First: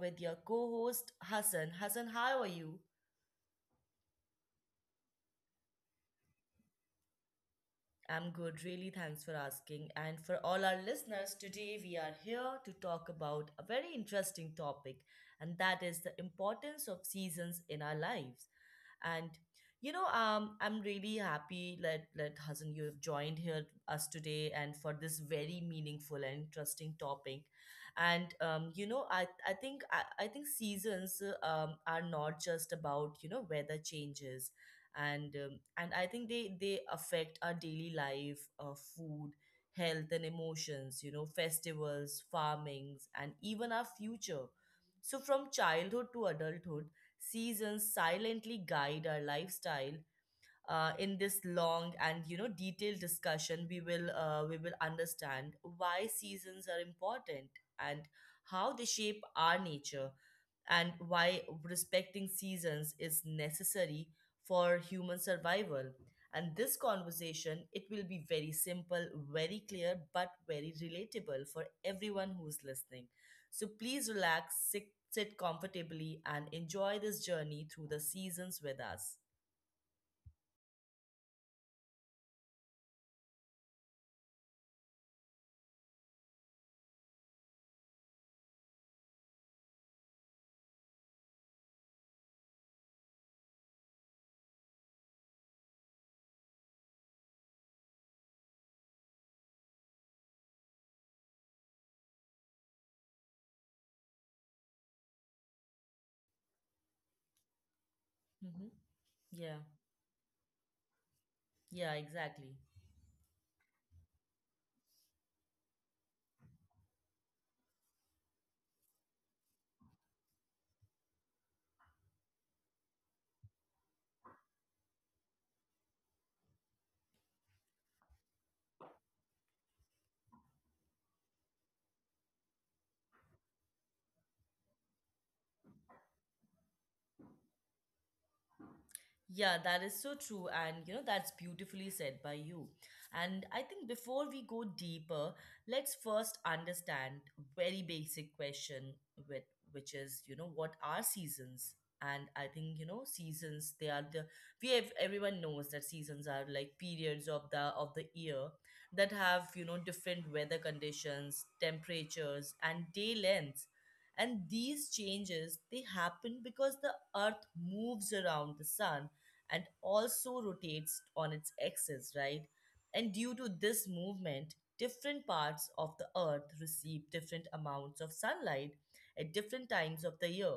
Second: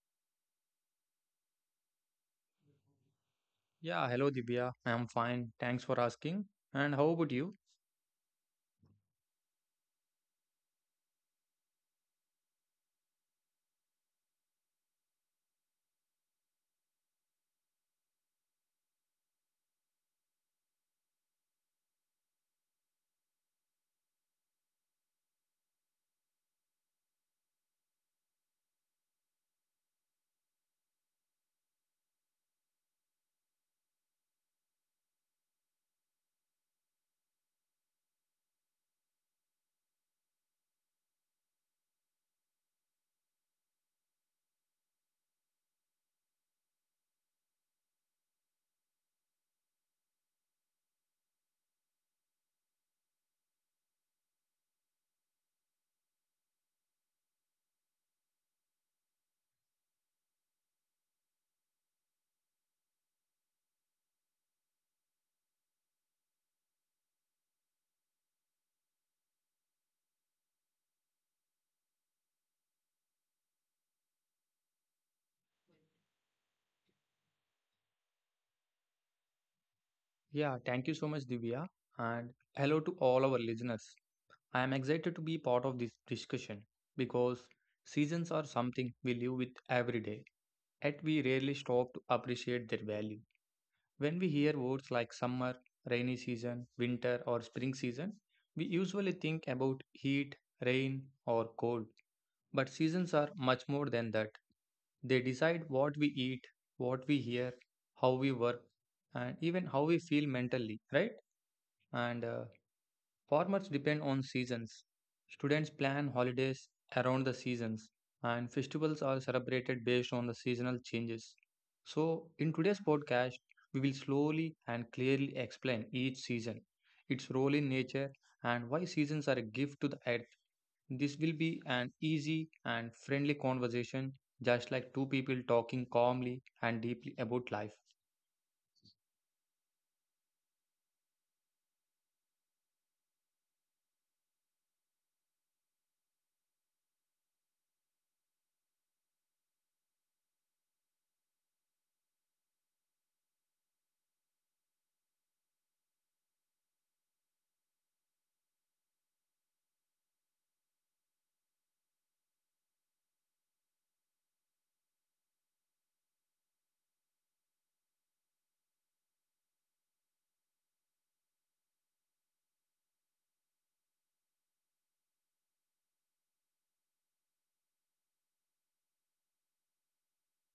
with your co host, Hassan. Hassan, how are you? Yeah, hello Divya. I'm fine. Thanks for asking. And how about you? I'm good, really. Thanks for asking. And for all our listeners, today we are here to talk about a very interesting topic, and that is the importance of seasons in our lives. And I'm really happy that Hassan you have joined here us today, and for this very meaningful and interesting topic. And I think seasons are not just about weather changes, and I think they affect our daily life, food, health, and emotions, festivals, farmings, and even our future. So from childhood to adulthood, seasons silently guide our lifestyle. In this long and detailed discussion, we will understand why seasons are important, and how they shape our nature, and why respecting seasons is necessary for human survival. And this conversation, it will be very simple, very clear, but very relatable for everyone who's listening. So please relax, sit comfortably, and enjoy this journey through the seasons with us. Yeah, thank you so much, Divya. And hello to all our listeners. I am excited to be part of this discussion because seasons are something we live with every day, yet we rarely stop to appreciate their value. When we hear words like summer, rainy season, winter, or spring season, we usually think about heat, rain, or cold. But seasons are much more than that. They decide what we eat, what we hear, how we work, Mhm. and Yeah, even how we feel mentally, right? yeah, And exactly. farmers depend on seasons. Students plan holidays around the seasons, and festivals are celebrated based on the seasonal changes. So, in today's podcast, we will slowly and clearly explain each season, its role in nature, and why seasons are a gift to the earth. This will be an easy and friendly conversation, just like two people talking calmly and deeply about life. Yeah, that is so true. And, that's beautifully said by you. And I think before we go deeper, let's first understand very basic question with which is, what are seasons? And I think, seasons, they are the we have everyone knows that seasons are like periods of the year that have, different weather conditions, temperatures, and day lengths, and these changes, they happen because the earth moves around the sun, and also rotates on its axis, right? And due to this movement, different parts of the earth receive different amounts of sunlight at different times of the year.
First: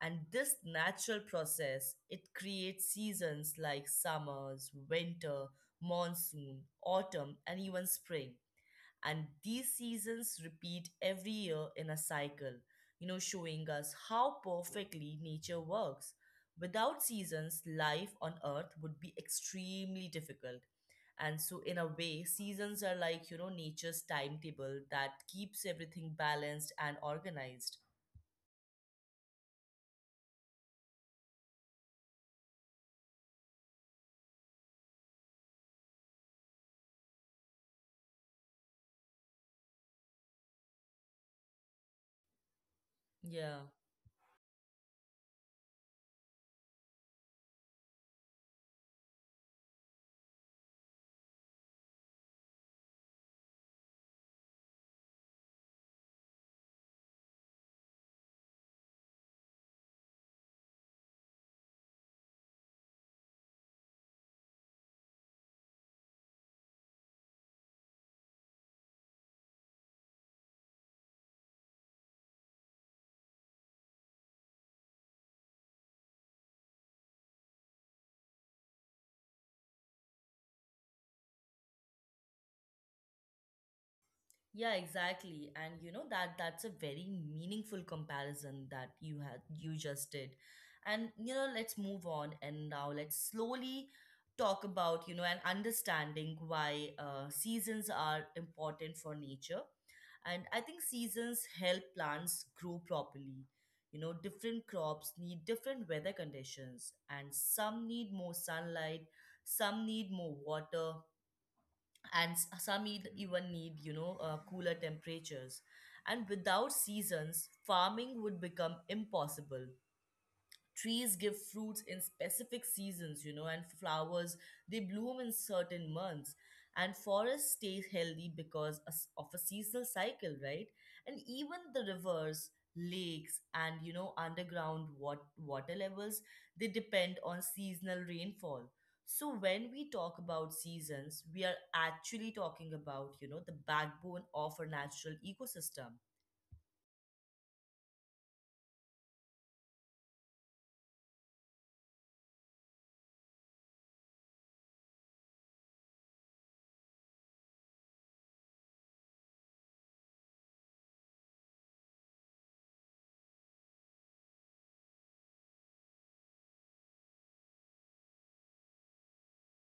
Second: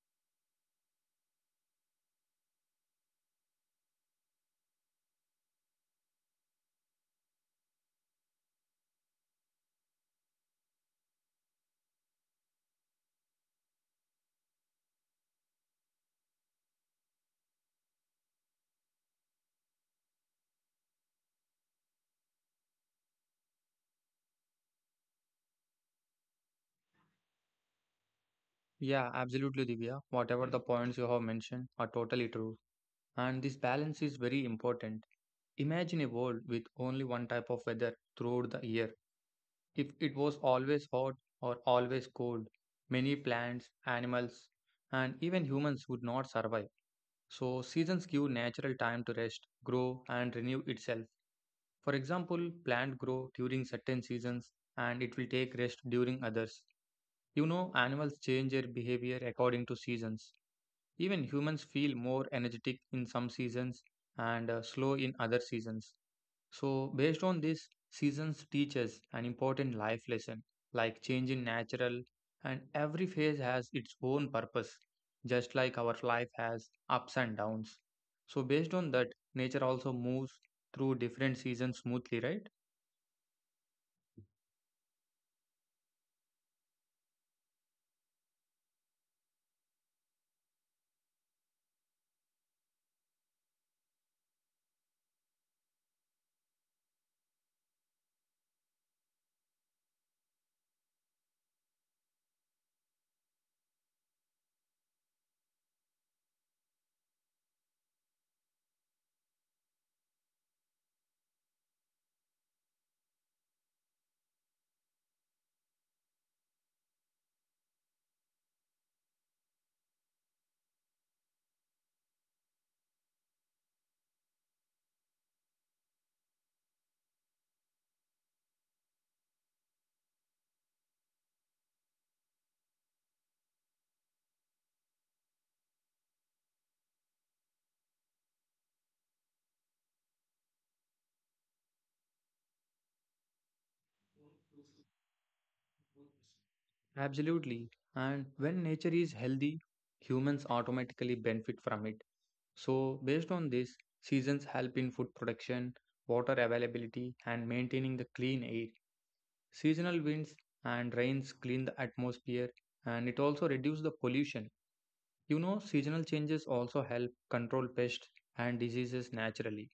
And this natural process, it creates seasons like summers, winter, monsoon, autumn, and even spring. And these seasons repeat every year in a cycle, showing us how perfectly nature works. Without seasons, life on earth would be extremely difficult. And so, in a way, seasons are like, nature's timetable that keeps everything balanced and organized. Yeah, absolutely, Divya. Whatever the points you have mentioned are totally true. And this balance is very important. Imagine a world with only one type of weather throughout the year. If it was always hot or always cold, many Yeah. plants, animals, and even humans would not survive. So, seasons give natural time to rest, grow, and renew itself. For example, plants grow during certain seasons and it will take rest during others. You know, animals change their behavior according to seasons. Even humans feel more energetic in some seasons and slow in other seasons. So, based on this, seasons teach us an important life lesson like change in natural and every phase has its own purpose just like our life has ups and downs. So based on that, nature also moves through different seasons smoothly, right? Yeah, exactly. And you know that that's a very meaningful comparison that you just did. And let's move on, and now let's slowly talk about, you know, and understanding why seasons are important for nature. And I think seasons help plants grow properly. Different crops need different weather conditions, and some need more sunlight, some need more water, and some even need cooler temperatures. And without seasons, farming would become impossible. Trees give fruits in specific seasons, and flowers, they bloom in certain months, and forests stay healthy because of a seasonal cycle, right? And even the rivers, lakes, and underground water levels, they depend on seasonal rainfall. So when we talk about seasons, we are actually talking about, the backbone of our natural ecosystem. Absolutely. And when nature is healthy, humans automatically benefit from it. So, based on this, seasons help in food production, water availability, and maintaining the clean air. Seasonal winds and rains clean the atmosphere and it also reduces the pollution. You know, seasonal changes also help control pests and diseases naturally.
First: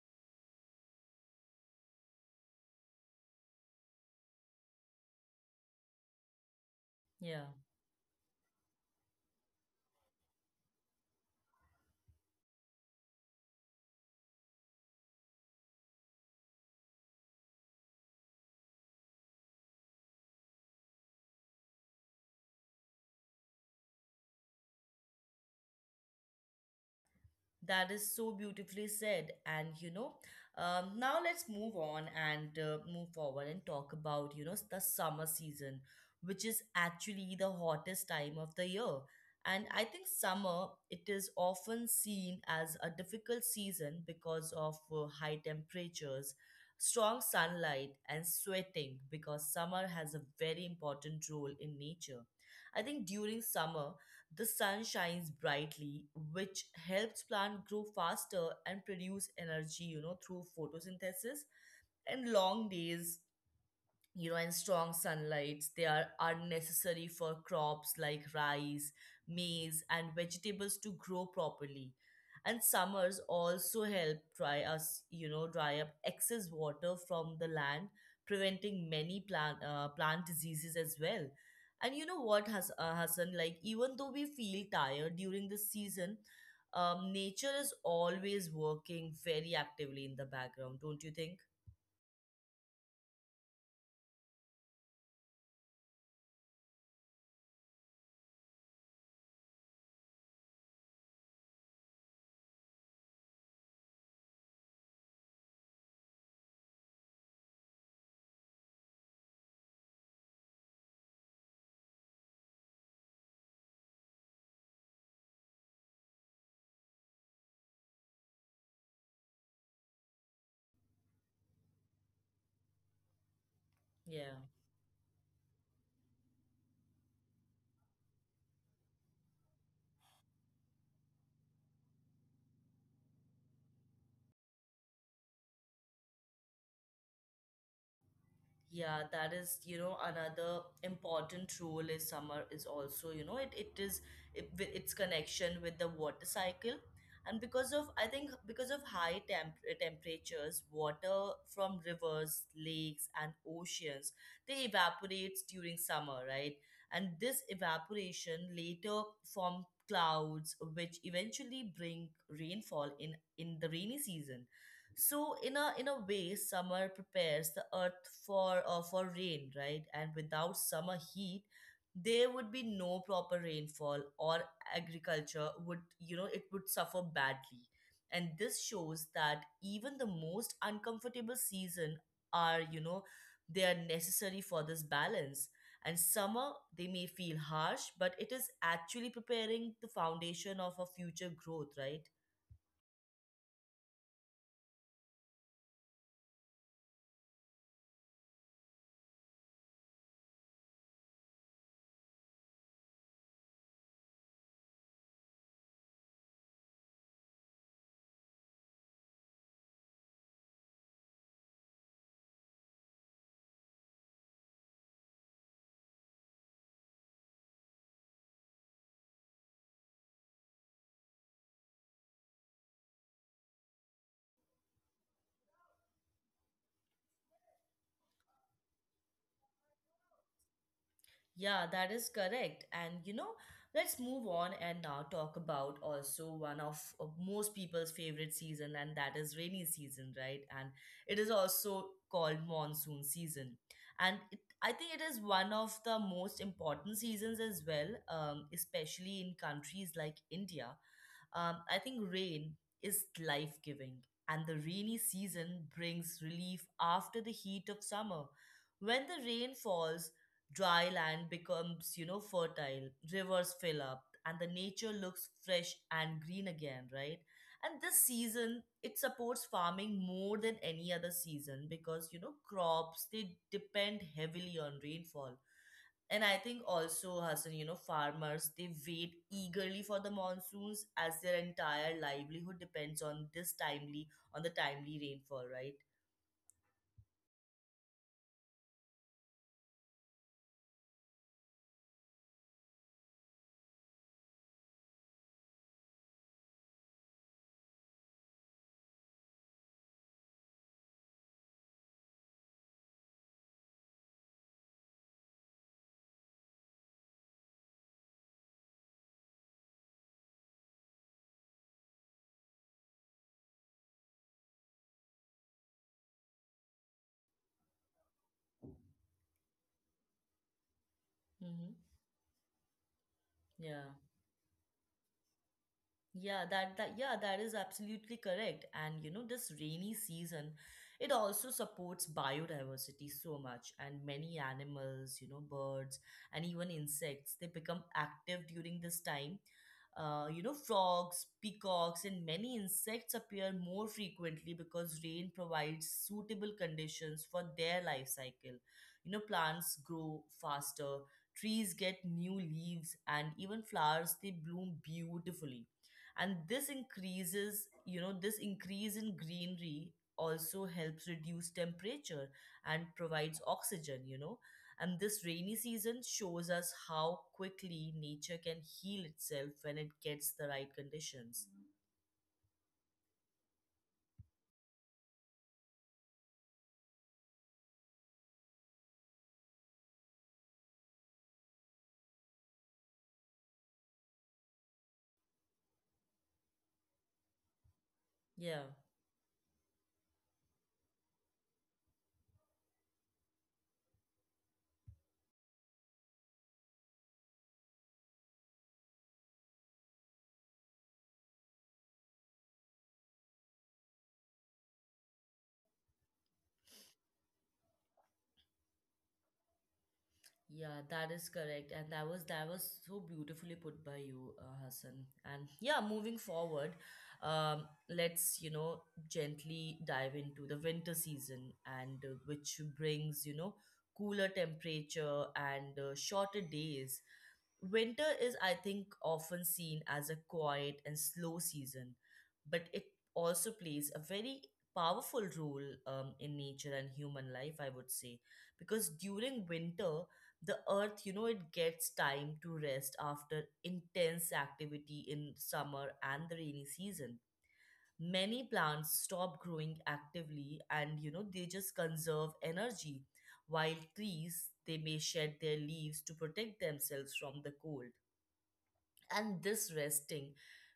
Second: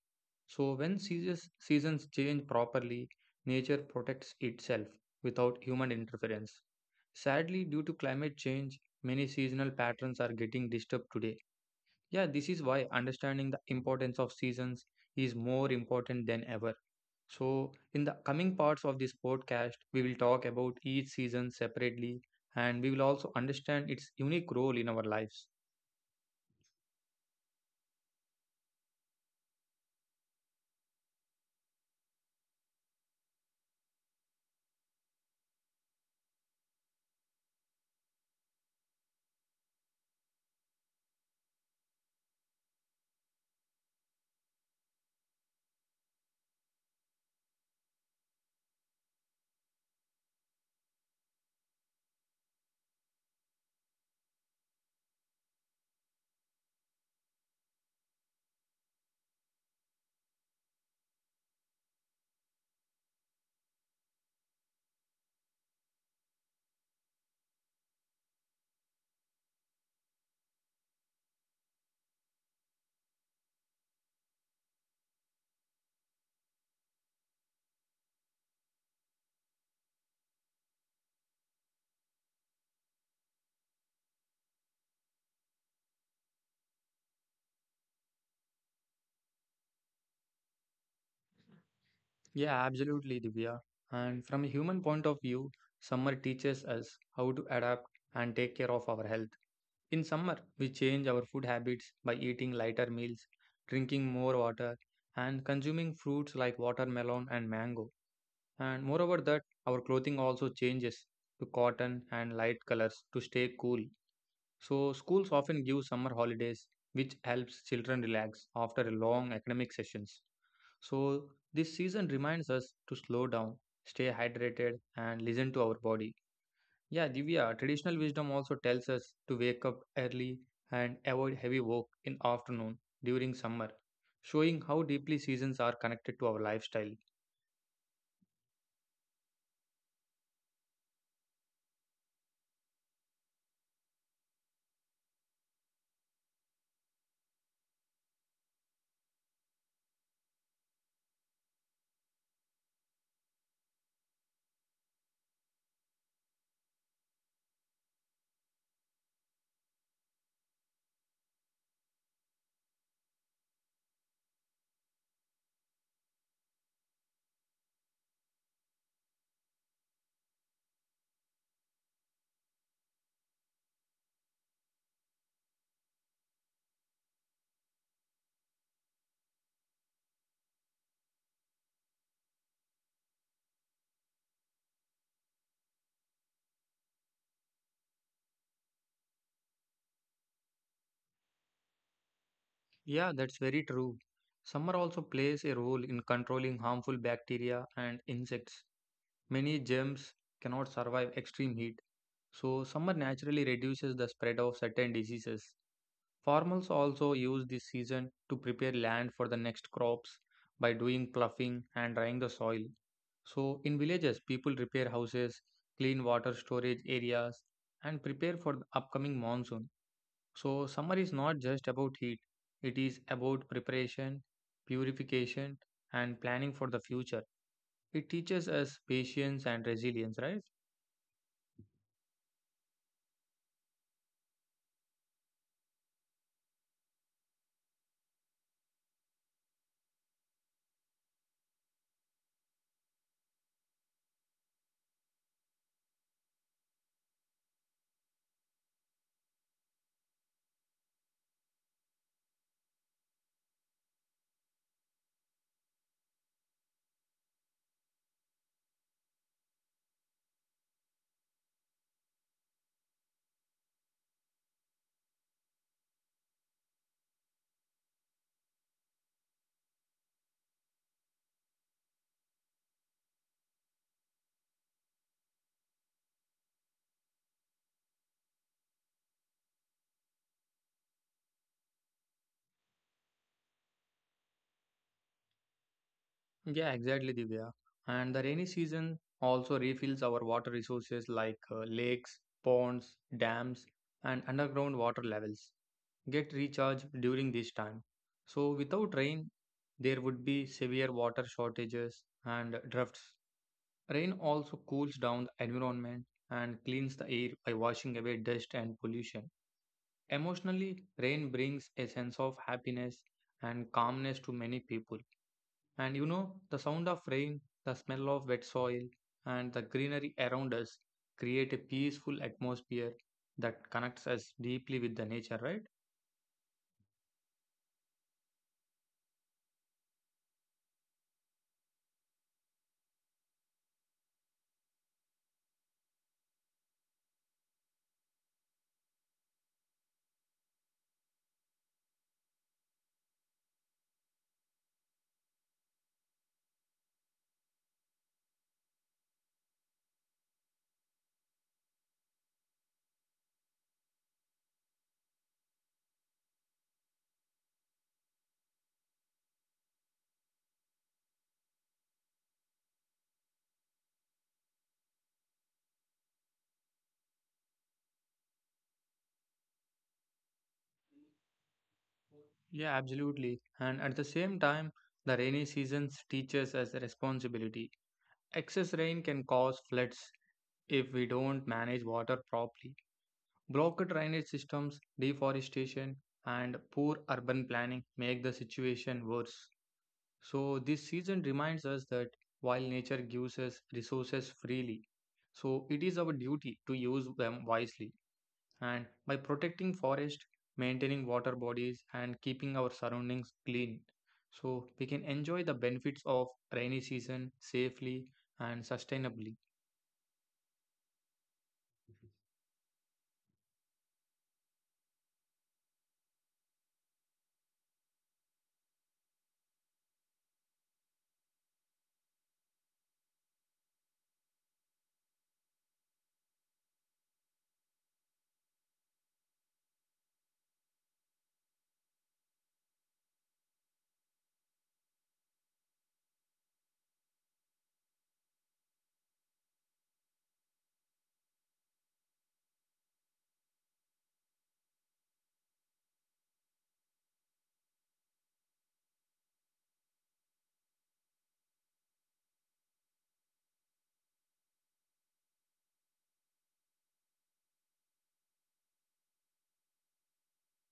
So, when seasons change properly, nature protects itself without human interference. Yeah. Sadly, due to climate change, many seasonal patterns are getting disturbed today. Yeah, this is why understanding the importance of seasons is more important than ever. So, in the coming parts of this podcast, we will talk about each season separately and we will also understand its unique role in our lives. That is so beautifully said. And now let's move on, and move forward, and talk about, the summer season, which is actually the hottest time of the year. And I think summer, it is often seen as a difficult season because of high temperatures, strong sunlight, and sweating, because summer has a very important role in nature. I think during summer, the sun shines brightly, which helps plant grow faster and produce energy, through photosynthesis. And long days, and strong sunlights, are necessary for crops like rice, maize, and vegetables to grow properly. And summers also help dry us you know dry up excess water from the land, preventing many plant diseases as well. And you know, what has Hassan, like even though we feel tired during the season, nature is always working very actively in the background, don't you think? Yeah, absolutely, Divya. And from a human point of view, summer teaches us how to adapt and take care of our health. In summer, we change our food habits by eating lighter meals, drinking more water, and consuming fruits like watermelon and mango. And moreover, that our clothing also changes to cotton and light colors to stay cool. So, schools often give summer holidays, which helps children relax after long academic sessions. So, this season reminds us to slow down, stay Yeah. hydrated, and listen to our body. Yeah, Divya, traditional wisdom also tells us to wake up early and avoid heavy work in afternoon during summer, showing how deeply seasons are connected to our lifestyle. Yeah, that is, another important role is summer is also, with its connection with the water cycle. And because of, I think, because of high temperatures, water from rivers, lakes, and oceans, they evaporates during summer, right? And this evaporation later form clouds, which eventually bring rainfall in the rainy season. So in a way, summer prepares the earth for rain, right? And without summer heat, there would be no proper rainfall, or agriculture would you know it would suffer badly. And this shows that even the most uncomfortable season are you know they are necessary for this balance. And summer, they may feel harsh, but it is actually preparing the foundation of a future growth, right? Yeah, that's very true. Summer also plays a role in controlling harmful bacteria and insects. Many germs cannot survive extreme heat, so summer naturally reduces the spread of certain diseases. Farmers also use this season to prepare land for the next crops by doing ploughing and drying the soil. So, in villages, people repair houses, clean water storage areas, and prepare for the upcoming monsoon. So, summer is not just about heat, it is about preparation, purification, and planning for the future. It teaches us patience and resilience, right? Yeah, that is correct. And let's move on, and now talk about also one of most people's favorite season, and that is rainy season, right? And it is also called monsoon season. And I think it is one of the most important seasons as well, especially in countries like India. I think rain is life giving, and the rainy season brings relief after the heat of summer. When the rain falls, dry land becomes, fertile, rivers fill up, and the nature looks fresh and green again, right? And this season, it supports farming more than any other season, because, crops, they depend heavily on rainfall. And I think also, Hassan, farmers, they wait eagerly for the monsoons as their entire livelihood depends on the timely rainfall, right? Yeah, exactly, Divya. And the rainy season also refills our water resources like lakes, ponds, dams, and underground water levels get recharged during this time. So, without rain, there would be severe water shortages and droughts. Rain also cools down the environment and cleans the air by washing away dust and pollution. Emotionally, rain brings a sense of happiness and calmness to many people and you know, the sound of rain, the smell of wet soil, and the greenery around us create a Hmm. peaceful atmosphere that Yeah. connects us deeply with the nature, right? Yeah, that is absolutely correct. And this rainy season, it also supports biodiversity so much. And many animals, birds and even insects, they become active during this time. Frogs, peacocks, and many insects appear more frequently because rain provides suitable conditions for their life cycle. Plants grow faster, trees get new leaves, and even flowers, they bloom beautifully. And this increase in greenery also helps reduce temperature and provides oxygen. And this rainy season shows us how quickly nature can heal itself when it gets the right conditions. Yeah, absolutely. And at the same time, the rainy seasons teaches us responsibility. Excess rain can cause floods if we don't manage water properly. Blocked drainage systems, deforestation, and poor urban planning make the Yeah. situation worse. So, this season reminds us that while nature gives us resources freely, so it is our duty to use them wisely. And by protecting forest, maintaining water bodies, and keeping our surroundings clean, so we can enjoy the benefits of rainy season safely and sustainably. Yeah, that is correct, and that was so beautifully put by you, Hassan. And yeah, moving forward, um, let's gently dive into the winter season, and which brings cooler temperature and shorter days. Winter is, I think, often seen as a quiet and slow season, but it also plays a very powerful role in nature and human life, I would say. Because during winter, the earth, it gets time to rest after intense activity in summer and the rainy season. Many plants stop growing actively, and, they just conserve energy, while trees, they may shed their leaves to protect themselves from the cold. And this resting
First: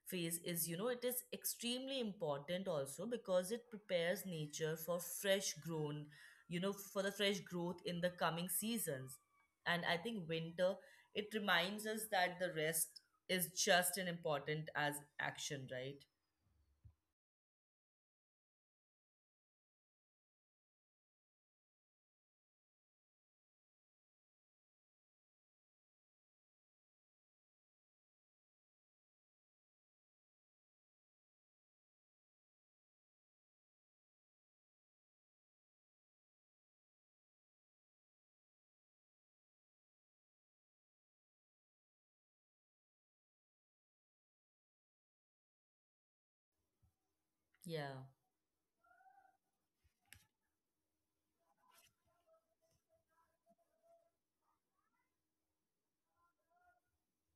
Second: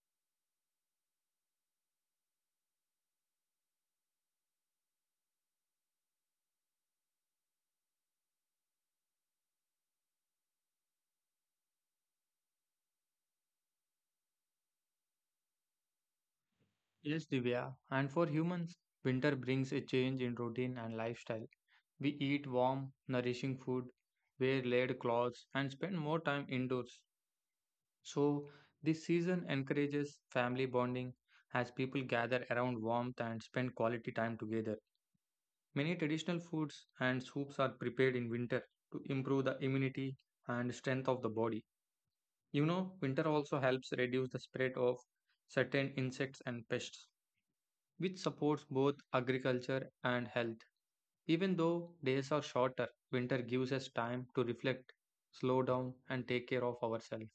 phase is you know it is extremely important also because it prepares nature for fresh grown you know for the fresh growth in the coming seasons. And I think winter, it reminds us that the rest is just as important as action, right? Yes, Divya. And for humans, winter brings a change in routine and lifestyle. We eat warm, nourishing food, wear layered clothes, and spend more time indoors. So, this season encourages family bonding as people gather around warmth and spend quality time together. Many traditional foods and soups are prepared in winter to improve the immunity and strength of the body. You know, winter also helps reduce the spread of certain insects and pests, Yeah. which supports both agriculture and health. Even though days are shorter, winter gives us time to reflect, slow down, and take care of ourselves.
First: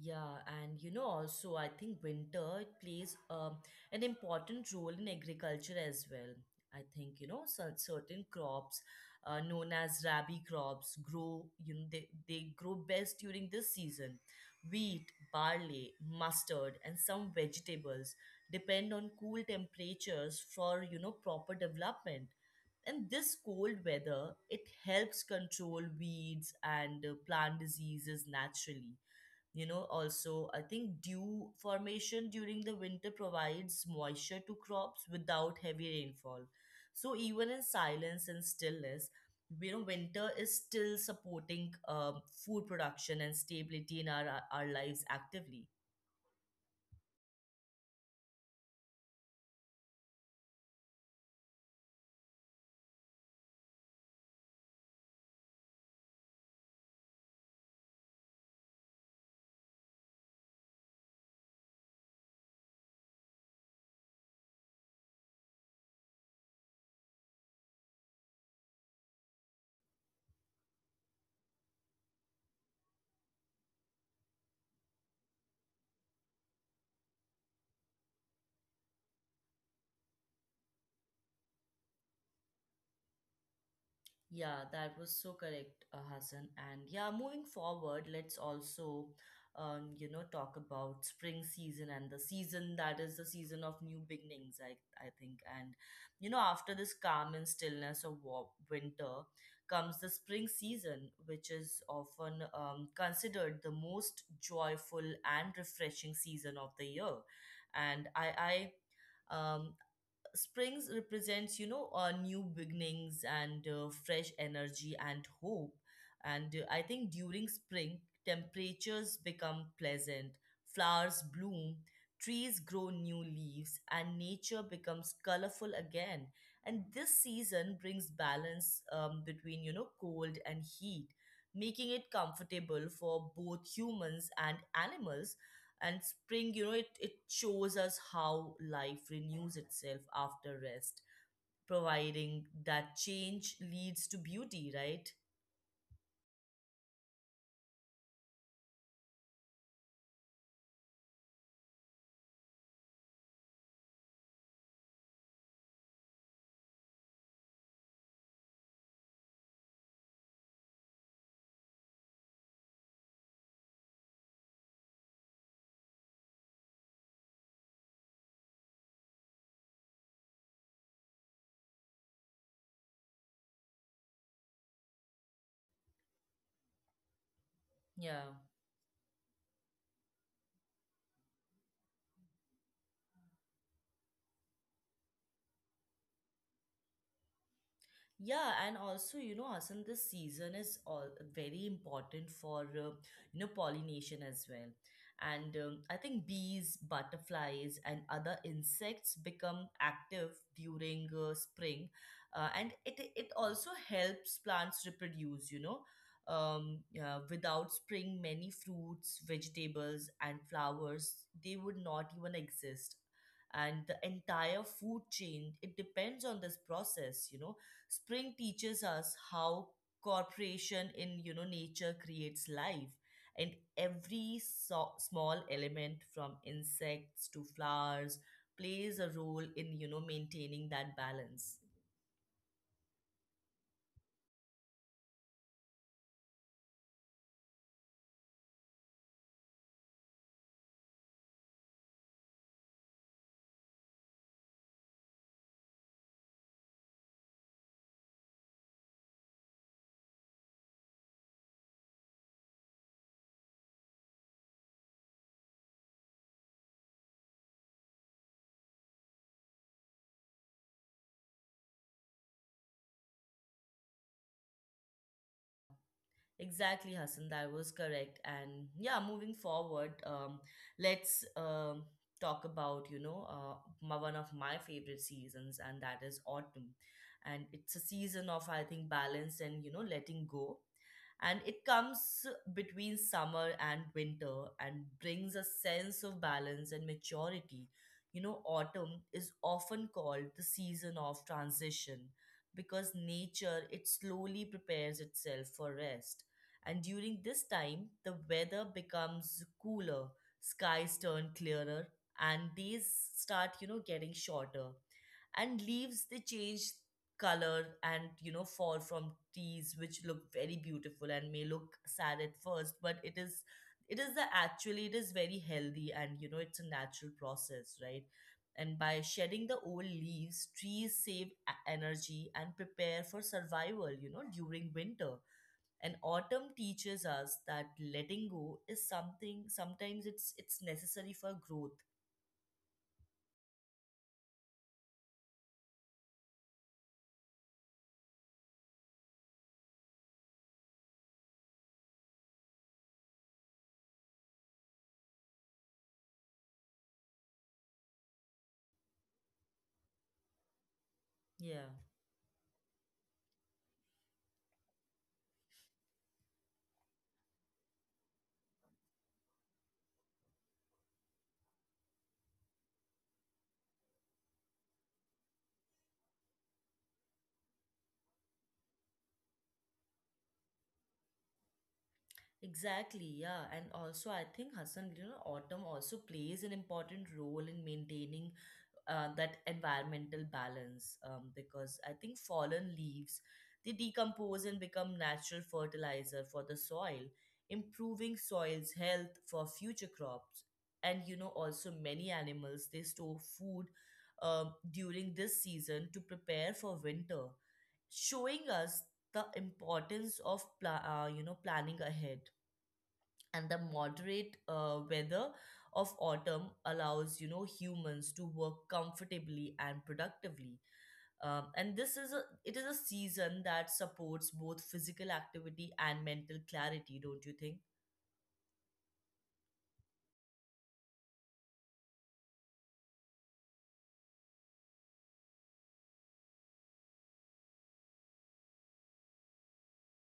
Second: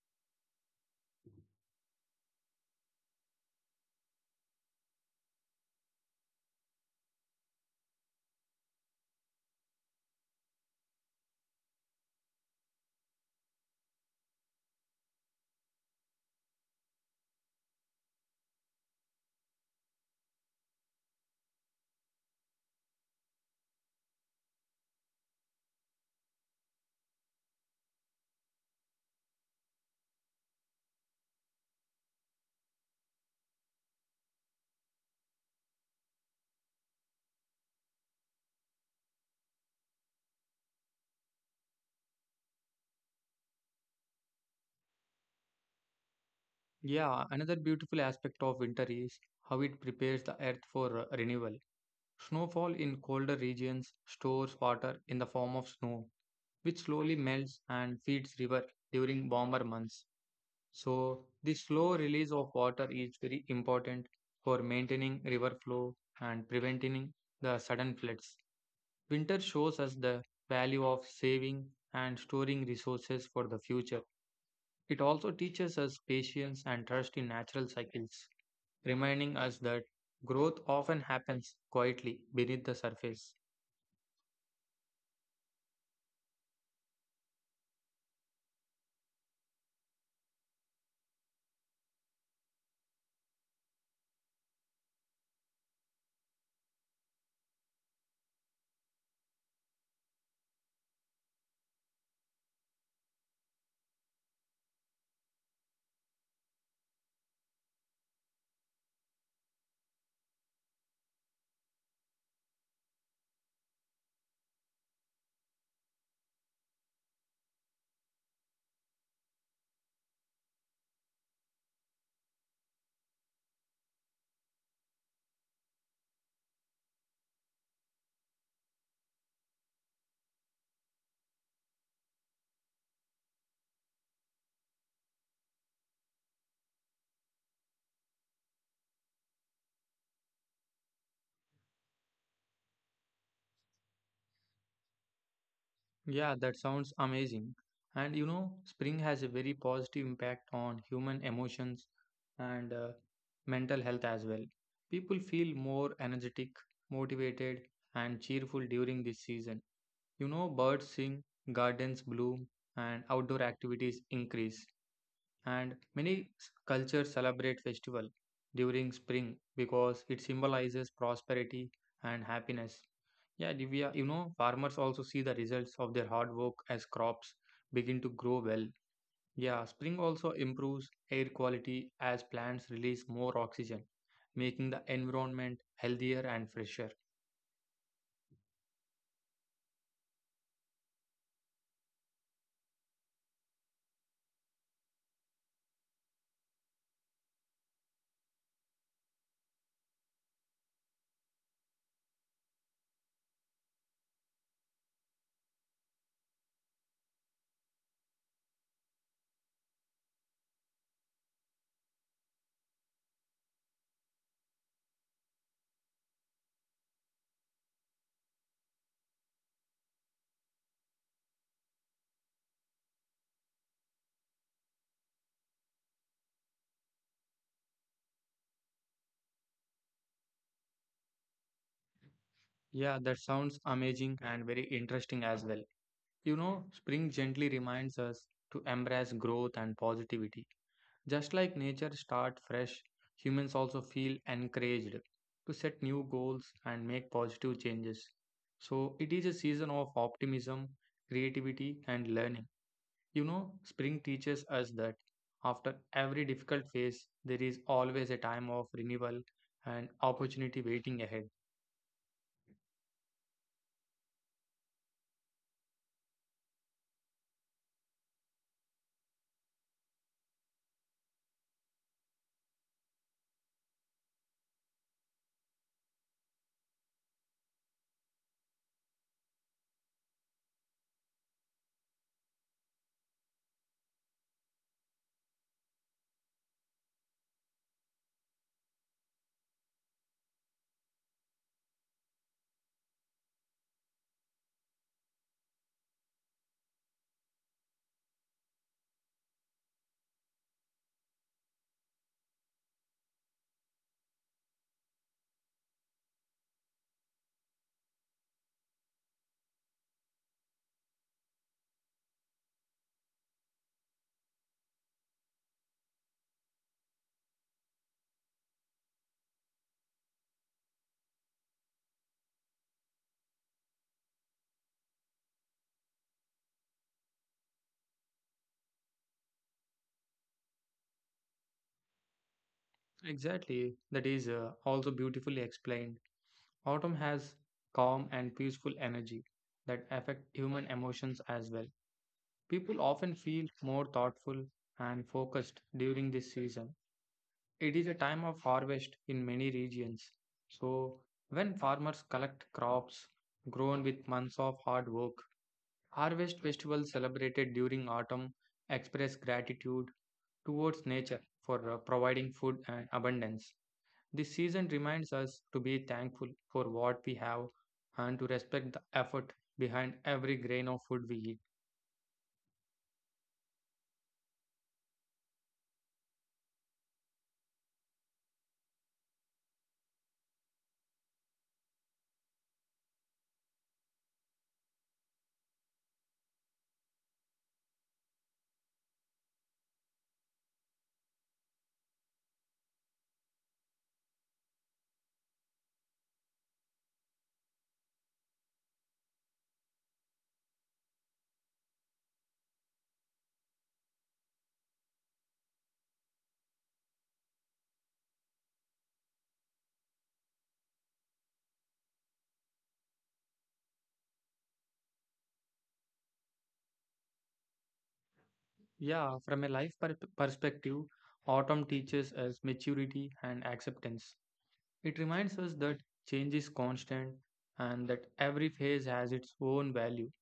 Yeah, and also, I think winter plays an important role in agriculture as well. I think, certain crops known as rabi crops grow, they grow best during this season. Wheat, barley, mustard, and some vegetables depend on cool temperatures for, proper development. And this cold weather, it helps control weeds and plant diseases naturally. Also, I think dew formation during the winter provides moisture to crops without heavy rainfall. So even in silence and stillness, winter is still supporting food production and stability in our lives actively. Yeah, another beautiful aspect of winter is how it prepares the earth for renewal. Snowfall in colder regions stores water in the form of snow, which slowly melts and feeds river during warmer months. So, the slow release of water is very important for maintaining river flow and preventing the sudden floods. Winter shows us the value of saving and storing resources for the future. It also teaches us patience and trust in natural cycles, reminding us that growth often happens quietly beneath the surface. Yeah, that was so correct, Hassan. And yeah, moving forward, let's also, talk about spring season and the season that is the season of new beginnings, I think. And, after this calm and stillness of winter comes the spring season, which is often considered the most joyful and refreshing season of the year. And I, um, Springs represents, new beginnings and fresh energy and hope. And I think during spring, temperatures become pleasant, flowers bloom, trees grow new leaves, and nature becomes colorful again. And this season brings balance between, cold and heat, making it comfortable for both humans and animals. And spring, it shows us how life renews itself after rest, providing that change leads to beauty, right? Yeah, that sounds amazing. And you know, spring has a very positive impact on human emotions and mental health as well. People feel more energetic, motivated, and cheerful during this season. You know, birds sing, gardens bloom, and outdoor activities increase. And many cultures celebrate festival during spring because it symbolizes prosperity and happiness. Yeah, Divya, you know, farmers also see the results of their hard work as crops begin to Yeah. grow well. Yeah, spring also improves air quality as plants release more oxygen, making the environment healthier and fresher. Yeah, and also, Asan, this season is all very important for, pollination as well. And I think bees, butterflies, and other insects become active during spring. And it also helps plants reproduce. Yeah, without spring, many fruits, vegetables, and flowers, they would not even exist. And the entire food chain, it depends on this process. Spring teaches us how cooperation in nature creates life, and every small element from insects to flowers plays a role in maintaining that balance. Yeah, that sounds amazing and very interesting as well. You know, spring gently reminds us to embrace growth and positivity. Just like nature starts fresh, humans also feel encouraged to set new goals and make positive changes. So it is a season of optimism, creativity, and learning. You know, spring teaches us that after every difficult phase, there is always a time of renewal and opportunity waiting ahead. Exactly, Hassan, that was correct. And yeah, moving forward, let's talk about, you know, my, one of my favorite seasons, and that is autumn. And it's a season of, I think, balance and, you know, letting go. And it comes between summer and winter and brings a sense of balance and maturity. You know, autumn is often called the season of transition because nature, it slowly prepares itself for rest, and during this time, the weather becomes cooler, skies turn clearer, and days start, you know, getting shorter. And leaves, they change color and, you know, fall from trees, which look very beautiful and may look sad at first, but it is. It is the actually it is very healthy, and you know it's a natural process, right? And by shedding the old leaves, trees save energy and prepare for survival, you know, during winter. And autumn teaches us that letting go is something, sometimes it's necessary for growth. Exactly, that is also beautifully explained. Autumn has calm and peaceful energy that affect human emotions as well. People often feel more thoughtful and focused during this season. It is a time of harvest in many regions. So, when Yeah. farmers collect crops grown with months of hard work, harvest festivals celebrated during autumn express gratitude towards nature for providing food and abundance. This season reminds us to be thankful for what we have and to respect the effort behind every grain of food we eat. Exactly, yeah. And also, I think, Hassan, you know, autumn also plays an important role in maintaining that environmental balance, because I think fallen leaves, they decompose and become natural fertilizer for the soil, improving soil's health for future crops. And you know, also many animals, they store food during this season to prepare for winter, showing us the importance of you know, planning ahead. And the moderate weather of autumn allows, you know, humans to work comfortably and productively, and this is a it is a season that supports both physical activity and mental clarity, don't you think? Yeah, from a life perspective, autumn teaches us maturity and acceptance. It reminds us that change is constant and that every phase has its own value.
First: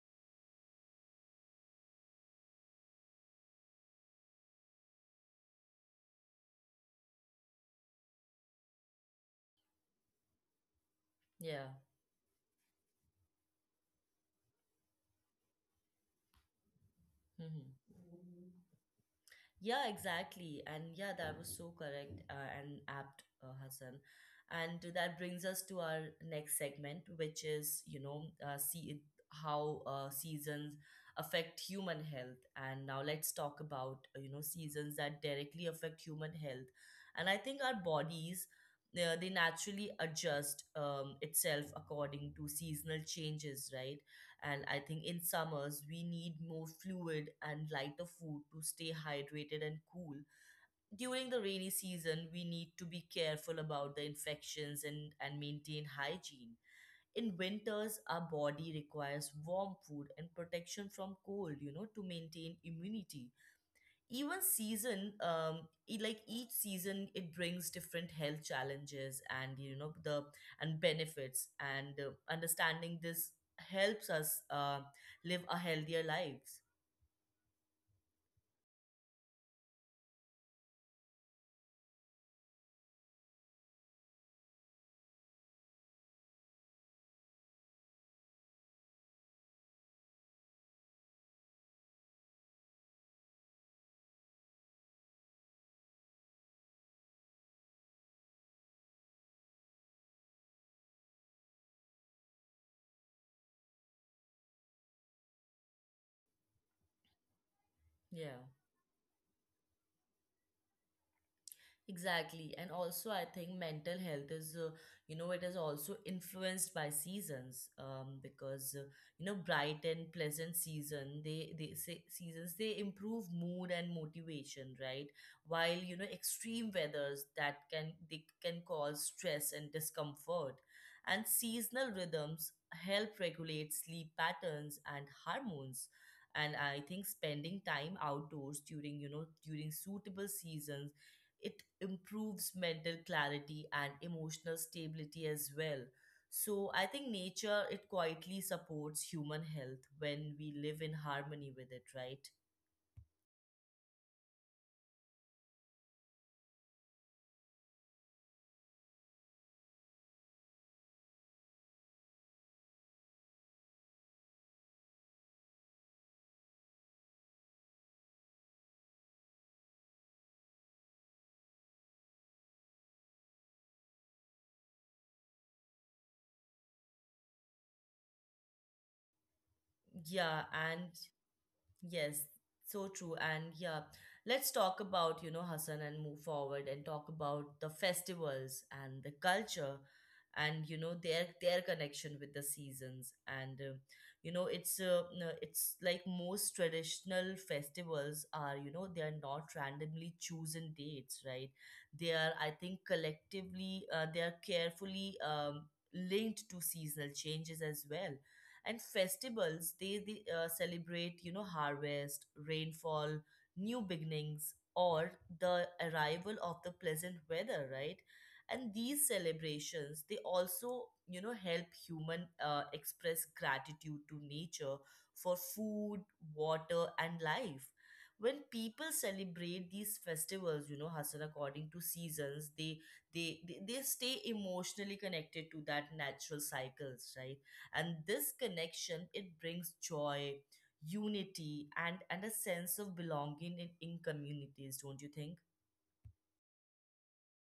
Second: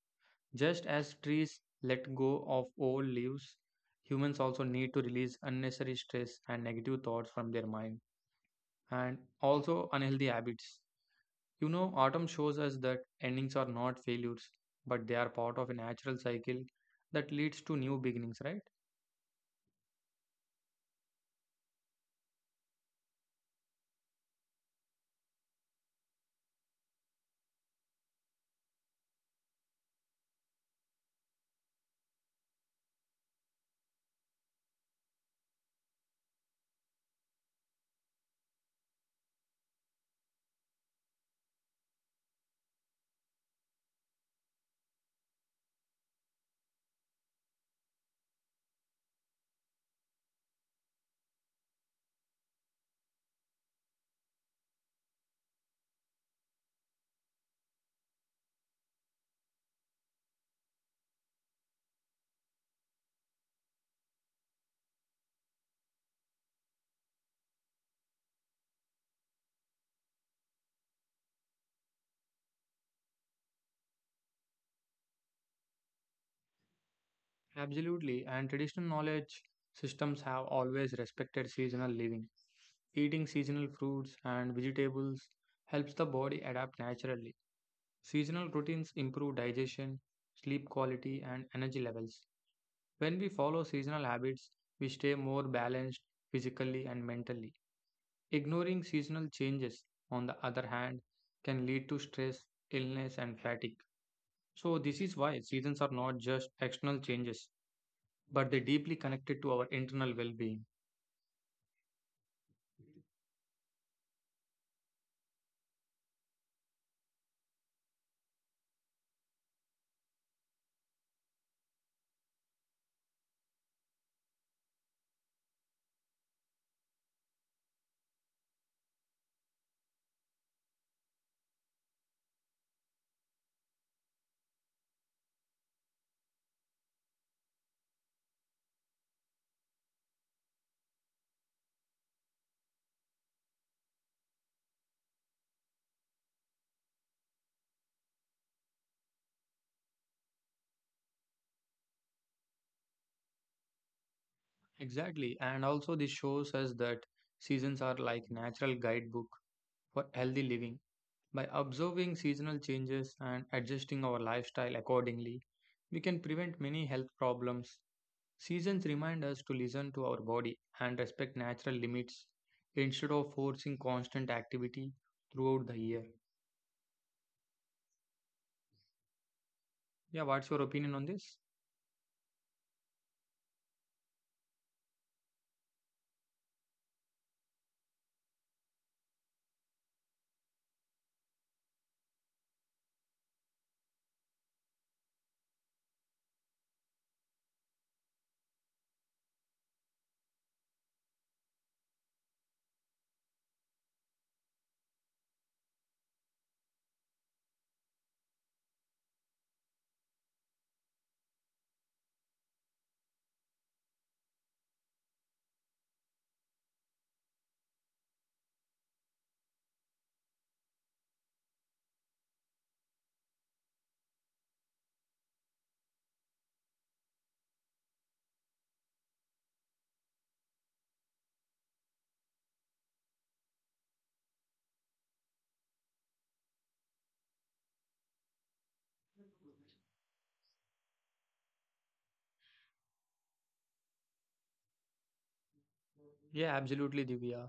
Just as trees let go of old leaves, humans also need to release unnecessary stress and negative thoughts from their mind and also unhealthy habits. Yeah. You know, autumn shows us that endings are not failures, but they are part of a natural cycle that leads Hmm. to new beginnings, right? Yeah, exactly. And yeah, that was so correct and apt, Hassan. And that brings us to our next segment, which is, you know, see how seasons affect human health. And now let's talk about, you know, seasons that directly affect human health. And I think our bodies, they naturally adjust itself according to seasonal changes, right? And I think in summers, we need more fluid and lighter food to stay hydrated and cool. During the rainy season, we need to be careful about the infections, and maintain hygiene. In winters, our body requires warm food and protection from cold, you know, to maintain immunity. Even season, like each season, it brings different health challenges, and you know the and benefits. And understanding this helps us live a healthier lives. Absolutely, and traditional knowledge systems have always respected seasonal living. Eating seasonal fruits and vegetables helps the body adapt naturally. Seasonal routines improve digestion, sleep quality, and energy levels. When we follow seasonal habits, we stay more balanced physically and mentally. Ignoring seasonal changes, on the other hand, can lead to stress, illness, and fatigue. So, this is why seasons are not just external changes Yeah. but they deeply connected to our internal well-being. Exactly. And also, I think mental health is, you know, it is also influenced by seasons, because, you know, bright and pleasant season, they say seasons, they improve mood and motivation, right? While, you know, extreme weathers that can, they can cause stress and discomfort. And seasonal rhythms help regulate sleep patterns and hormones. And I think spending time outdoors during, you know, during suitable seasons, it improves mental clarity and emotional stability as well. So I think nature, it quietly supports human health when we live in harmony with it, right? Exactly, and also this shows us that seasons are like natural guidebook for healthy living. By observing seasonal changes and adjusting our lifestyle accordingly, we can prevent many health problems. Seasons remind us to listen to our body and respect natural limits instead of forcing constant activity throughout the year. Yeah, what's your Yeah, opinion on and this? yes, so true. And yeah, let's talk about, you know, Hassan, and move forward and talk about the festivals and the culture, and you know, their connection with the seasons. And you know, it's no, it's like most traditional festivals are, you know, they are not randomly chosen dates, right? They are, I think, collectively they are carefully linked to seasonal changes as well. And festivals, they celebrate, you know, harvest, rainfall, new beginnings, or the arrival of the pleasant weather, right? And these celebrations, they also, you know, help human express gratitude to nature for food, water, and life. When people celebrate these festivals, you know, Hasan, according to seasons, they stay emotionally connected to that natural cycles, right? And this connection, it brings joy, unity, and a sense of belonging in communities, don't you think? Yeah, absolutely, Divya.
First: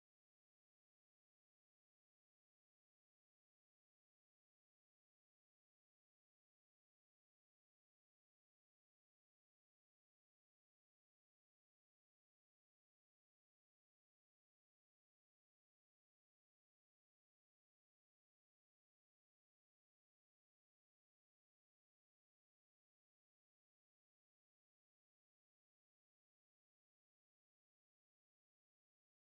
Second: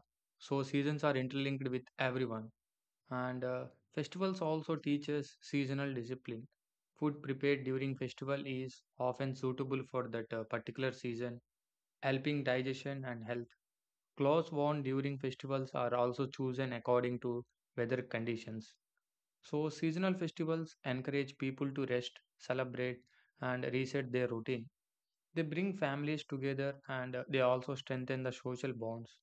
So seasons are interlinked with everyone, and festivals also teach us seasonal discipline. Food prepared during festival is often suitable for that particular season, helping digestion and health. Clothes worn during festivals are also chosen according to weather conditions. So, seasonal festivals encourage people to rest, celebrate, and reset their routine. They bring families together and they also strengthen the social bonds.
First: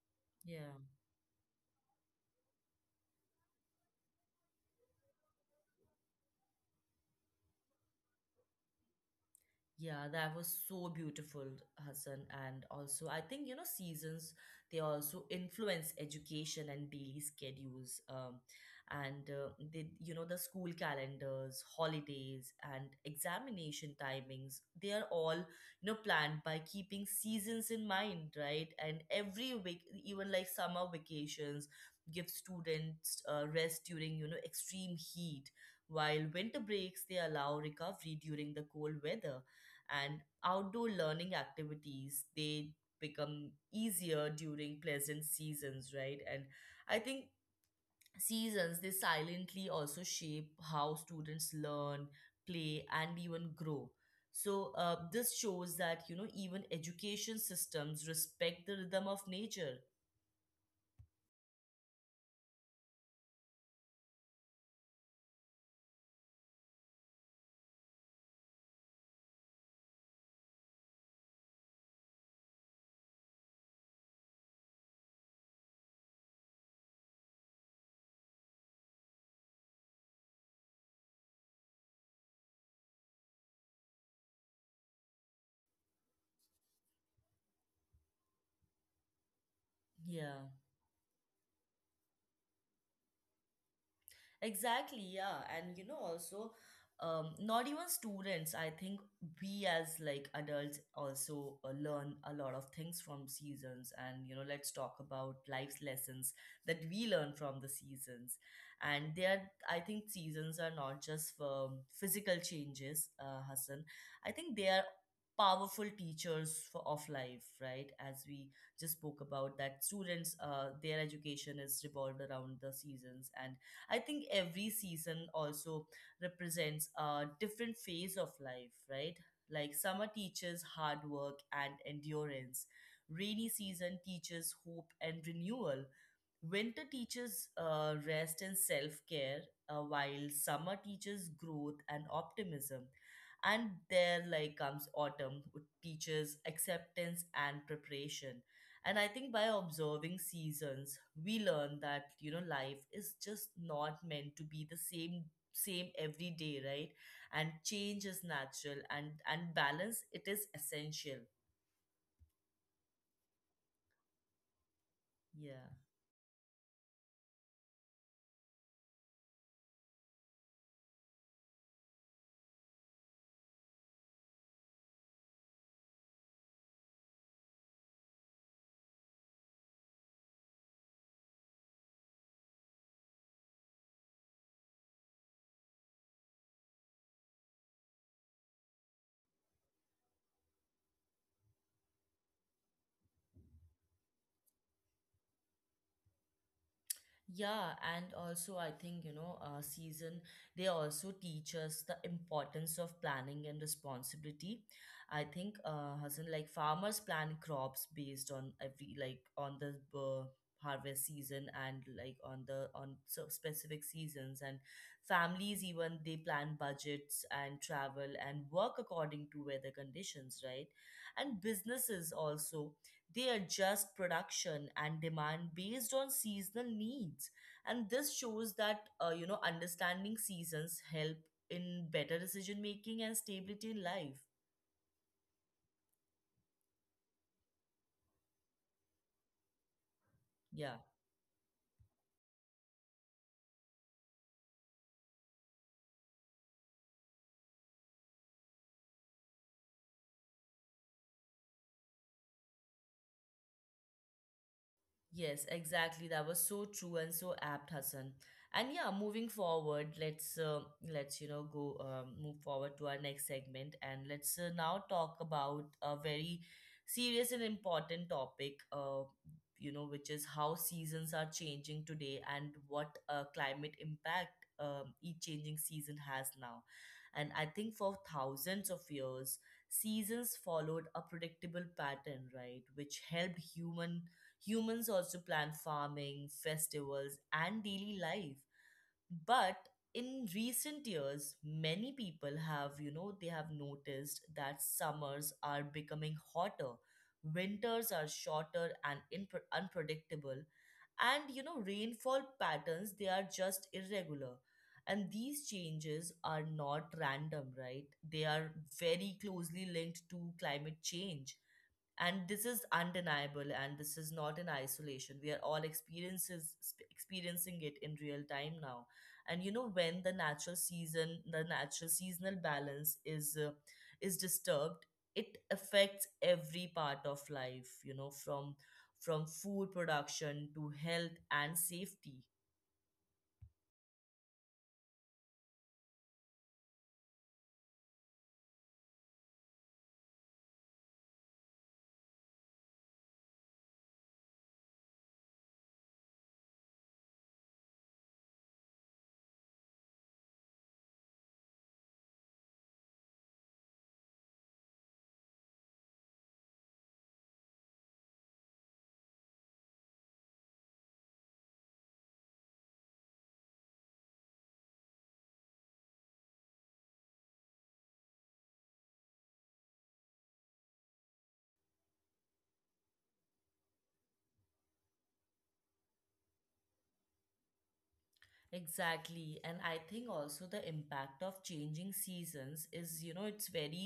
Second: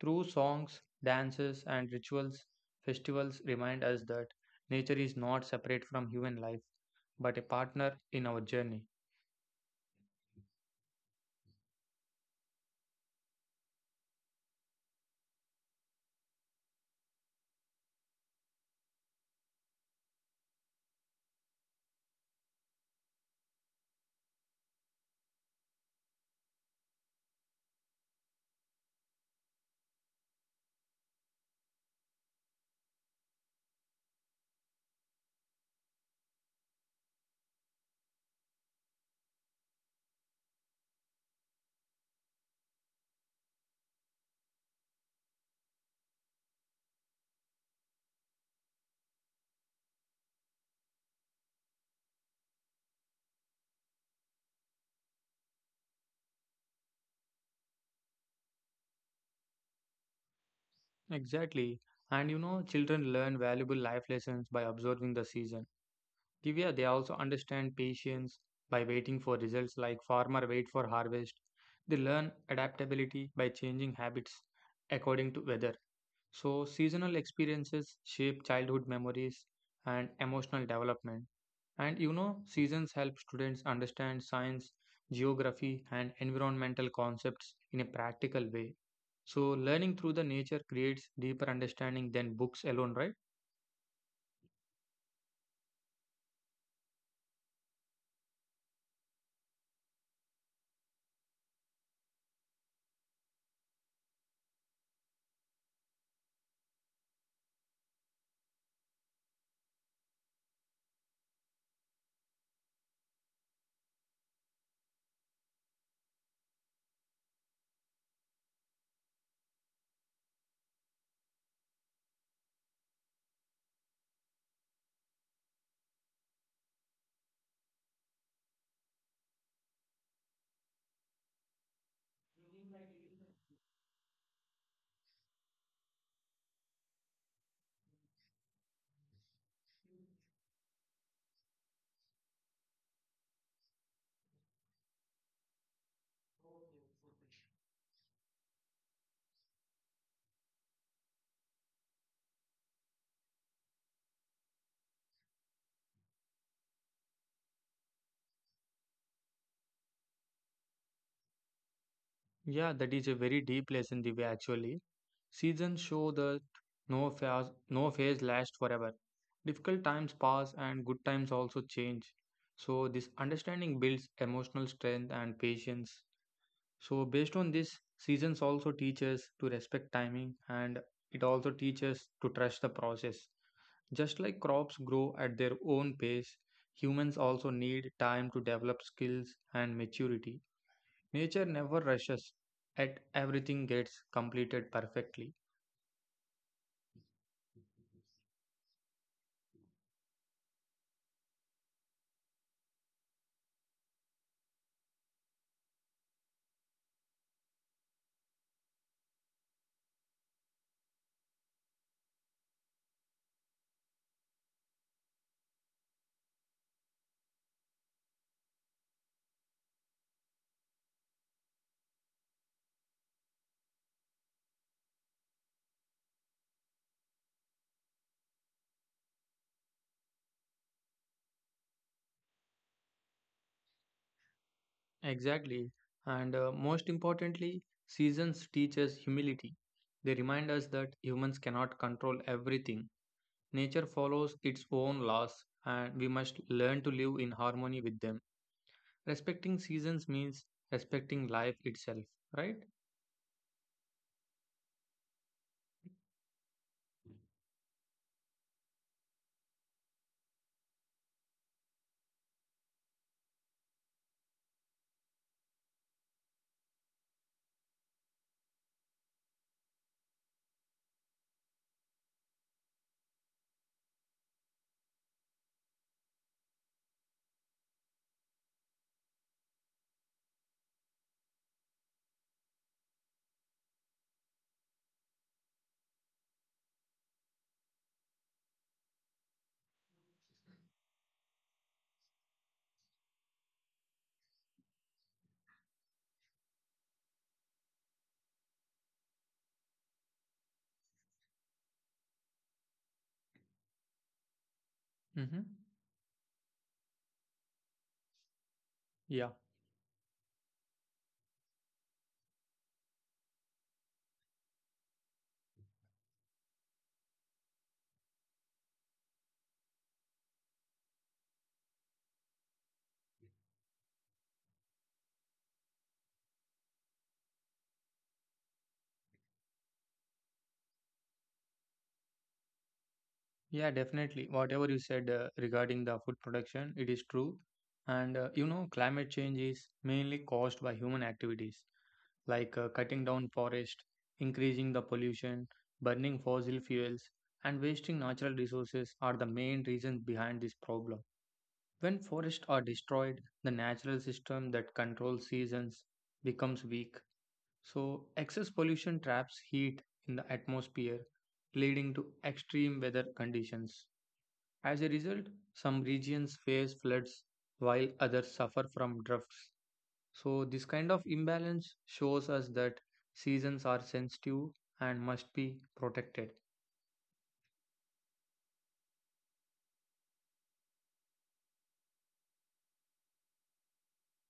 Through Yeah. songs, dances, and rituals, festivals remind us that nature is not separate from human life, but a partner in our journey. Yeah, that was so beautiful, Hassan. And also, I think, you know, seasons, they also influence education and daily schedules. And they, you know, the school calendars, holidays, and examination timings, they are all, you know, planned by keeping seasons in mind, right? And every week, even like summer vacations, give students rest during, you know, extreme heat, while winter breaks, they allow recovery during the cold weather. And outdoor learning activities, they become easier during pleasant seasons, right? And I think seasons, they silently also shape how students learn, play, and even grow. So this shows that, you know, even education systems respect the rhythm of nature. Exactly. And you know, children learn valuable life lessons by observing the season. Divya, they also understand patience by waiting for results like farmer wait for harvest. They learn adaptability by changing habits according to weather. So seasonal experiences shape childhood memories and emotional development. And you know, seasons help students understand science, geography, and environmental concepts in a practical way. So learning through the Yeah. nature creates deeper understanding than books alone, right? Exactly, yeah. And you know, also, not even students, I think we as like adults also learn a lot of things from seasons. And you know, let's talk about life's lessons that we learn from the seasons. And they are, I think, seasons are not just for physical changes, Hassan. I think they are powerful teachers for of life, right? As we just spoke about that students, their education is revolved around the seasons. And I think every season also represents a different phase of life, right? Like summer teaches hard work and endurance. Rainy season teaches hope and renewal. Winter teaches rest and self care, while summer teaches growth and optimism. And there, like, comes autumn, which teaches acceptance and preparation. And I think by observing seasons, we learn that, you know, life is just not meant to be the same every day, right? And change is natural, and balance, it is essential. Yeah, that is a very deep lesson, Divya, actually. Yeah. Seasons show that no phase, no phase lasts forever. Difficult times pass and good times also change. So this understanding builds emotional strength and patience. So, based on this, seasons also teach us to respect timing, and it also teaches us to trust the process. Just like crops grow at their own pace, humans also need time to develop skills and maturity. Nature never rushes, yet everything gets completed perfectly. Yeah, and also I think, you know, season, they also teach us the importance of planning and responsibility. I think, Hassan, like farmers plan crops based on every, like on the harvest season, and like on the, on so specific seasons. And families even, they plan budgets and travel and work according to weather conditions, right? And businesses also, they adjust production and demand based on seasonal needs. And this shows that, you know, understanding seasons help in better decision making and stability in life. Exactly. And most importantly, seasons teach us humility. They remind us Yeah. that humans cannot control everything. Nature follows its own laws, and we must learn to live in harmony with them. Respecting seasons means respecting life itself, right? Yes, exactly. That was so true and so apt, Hassan. And yeah, moving forward, let's, you know, go move forward to our next segment, and let's now talk about a very serious and important topic. You know, which is how seasons are changing today and what climate impact each changing season has now. And I think for thousands of years, seasons followed a predictable pattern, right, which helped humans also plan farming, festivals, and daily life. But in recent years, many people have, you know, they have noticed that summers are becoming hotter, winters are shorter and impre unpredictable, and, you know, rainfall patterns, they are just irregular. And Mm-hmm. these changes are not random, right? They are very Yeah. closely linked to climate change, and this is undeniable, and this is not in isolation. We are all experiencing it in real time now. And you know, when the natural seasonal balance is disturbed, it affects every part of life, you know, from food production to health and safety. Yeah, definitely. Whatever you said regarding the food production, it is true. And you know, climate change is mainly caused by human activities, like cutting down forest, increasing the pollution, burning fossil fuels, and wasting natural resources are the main reasons behind this problem. When forests are destroyed, the natural system that controls seasons becomes weak. So excess pollution traps heat in the atmosphere, leading to extreme weather conditions. As a result, some regions face floods while others suffer from droughts. So this kind of imbalance shows us that seasons are sensitive and must be protected. Exactly. And I think also the impact of changing seasons is, you know, it's very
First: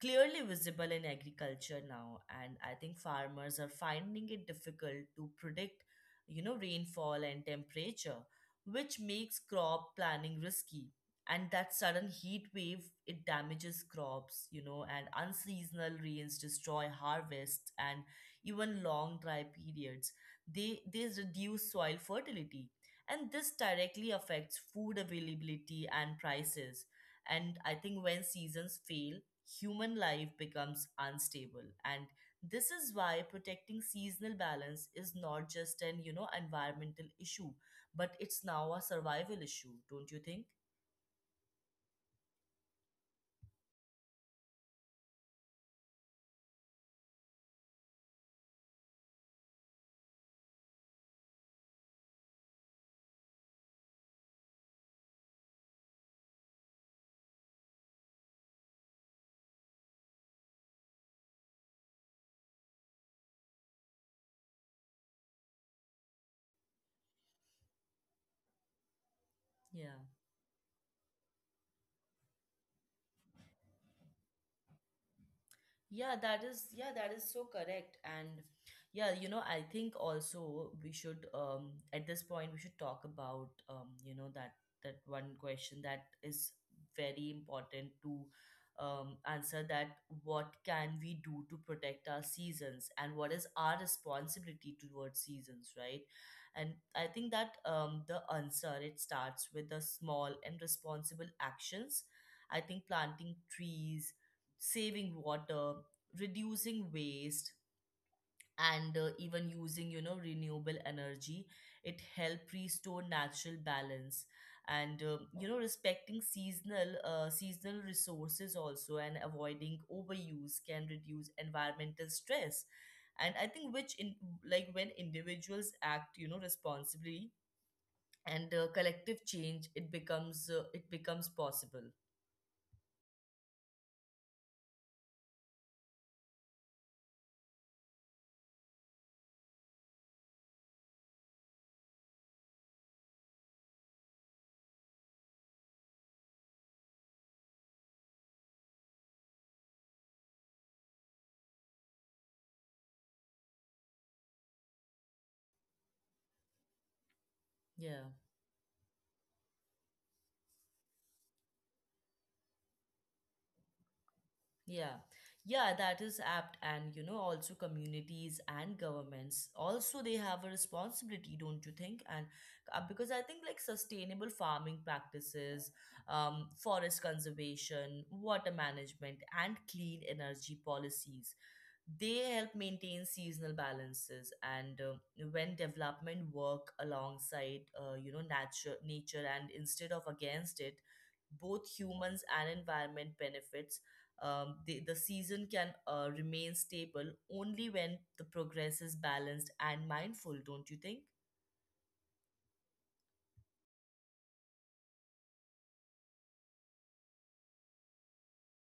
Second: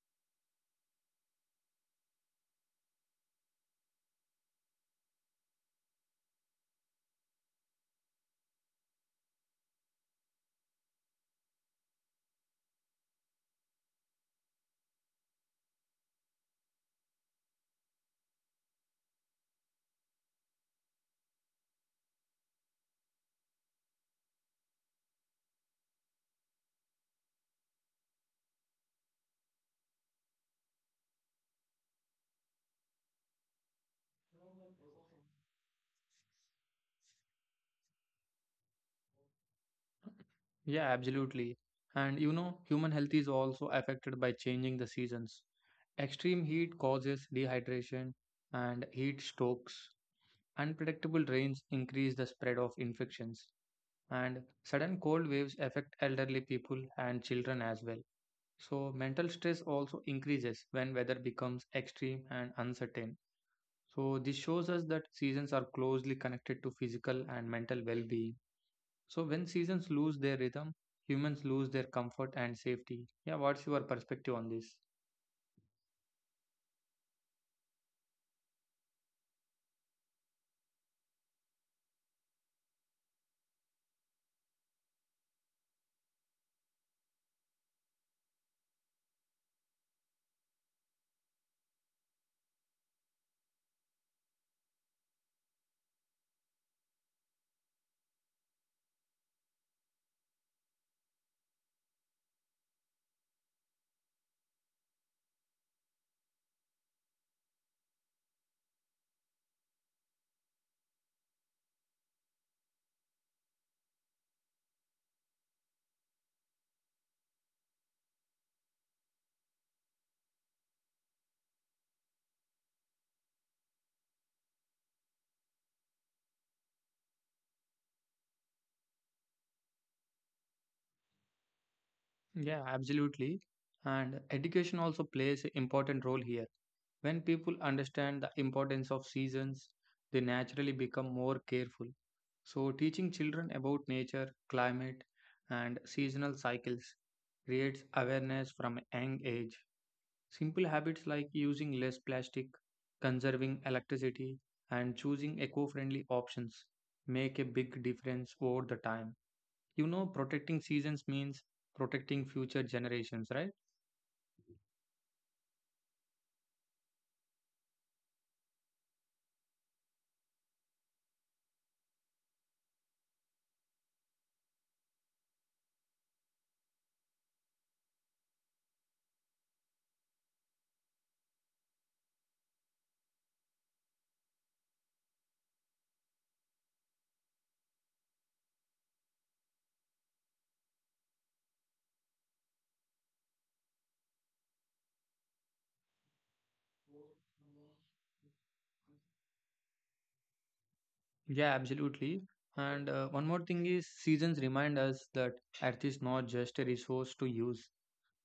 clearly visible in agriculture now. And I think farmers are finding it difficult to predict, you know, rainfall and temperature, which makes crop planning risky. And that sudden heat wave, it damages crops, you know, and unseasonal rains destroy harvests, and even long dry periods, they reduce soil fertility, and this directly affects food availability and prices. And I think when seasons fail, human life becomes unstable. And this is why protecting seasonal balance is not just an, you know, environmental issue, but it's now a survival issue, don't you think? Yeah, absolutely. And you know, human health is also affected by changing the seasons. Extreme heat causes dehydration and heat strokes. Unpredictable rains increase the spread of infections. And sudden cold waves affect elderly people and children as well. So mental stress also increases when weather becomes extreme and uncertain. So this shows us that seasons are closely connected to physical and mental well being. So Yeah. when seasons lose their rhythm, humans lose their comfort and safety. Yeah, what's your perspective on this? Yeah, that is so correct. And yeah, you know, I think also we should at this point we should talk about, you know, that one question that is very important to answer, that what can we do to protect our seasons and what is our responsibility towards seasons, right? And I think that the answer, it starts with the small and responsible actions. I think planting trees, saving water, reducing waste, and even using, you know, renewable energy. It help restore natural balance and respecting seasonal resources also, and avoiding overuse can reduce environmental stress. And I think which in like When individuals act responsibly and collective change it becomes possible. Yeah, absolutely. And education also plays an important role here. When people understand the importance of seasons, they naturally become more careful. So teaching children about nature, climate, and seasonal cycles creates awareness from a young age. Simple habits like using less plastic, conserving electricity, and choosing eco friendly options make a Yeah. big difference over the time. You know, protecting seasons means protecting future generations, right? Yeah, yeah, that is apt. And you know, also communities and governments also, they have a responsibility, don't you think? And because I think like sustainable farming practices, forest conservation, water management, and clean energy policies, they help maintain seasonal balances. And when development work alongside, nature and instead of against it, both humans and environment benefits. The season can remain stable only when the progress is balanced and mindful, don't you think? Yeah, absolutely. And one more thing is, seasons remind us that Earth is not just a resource to use,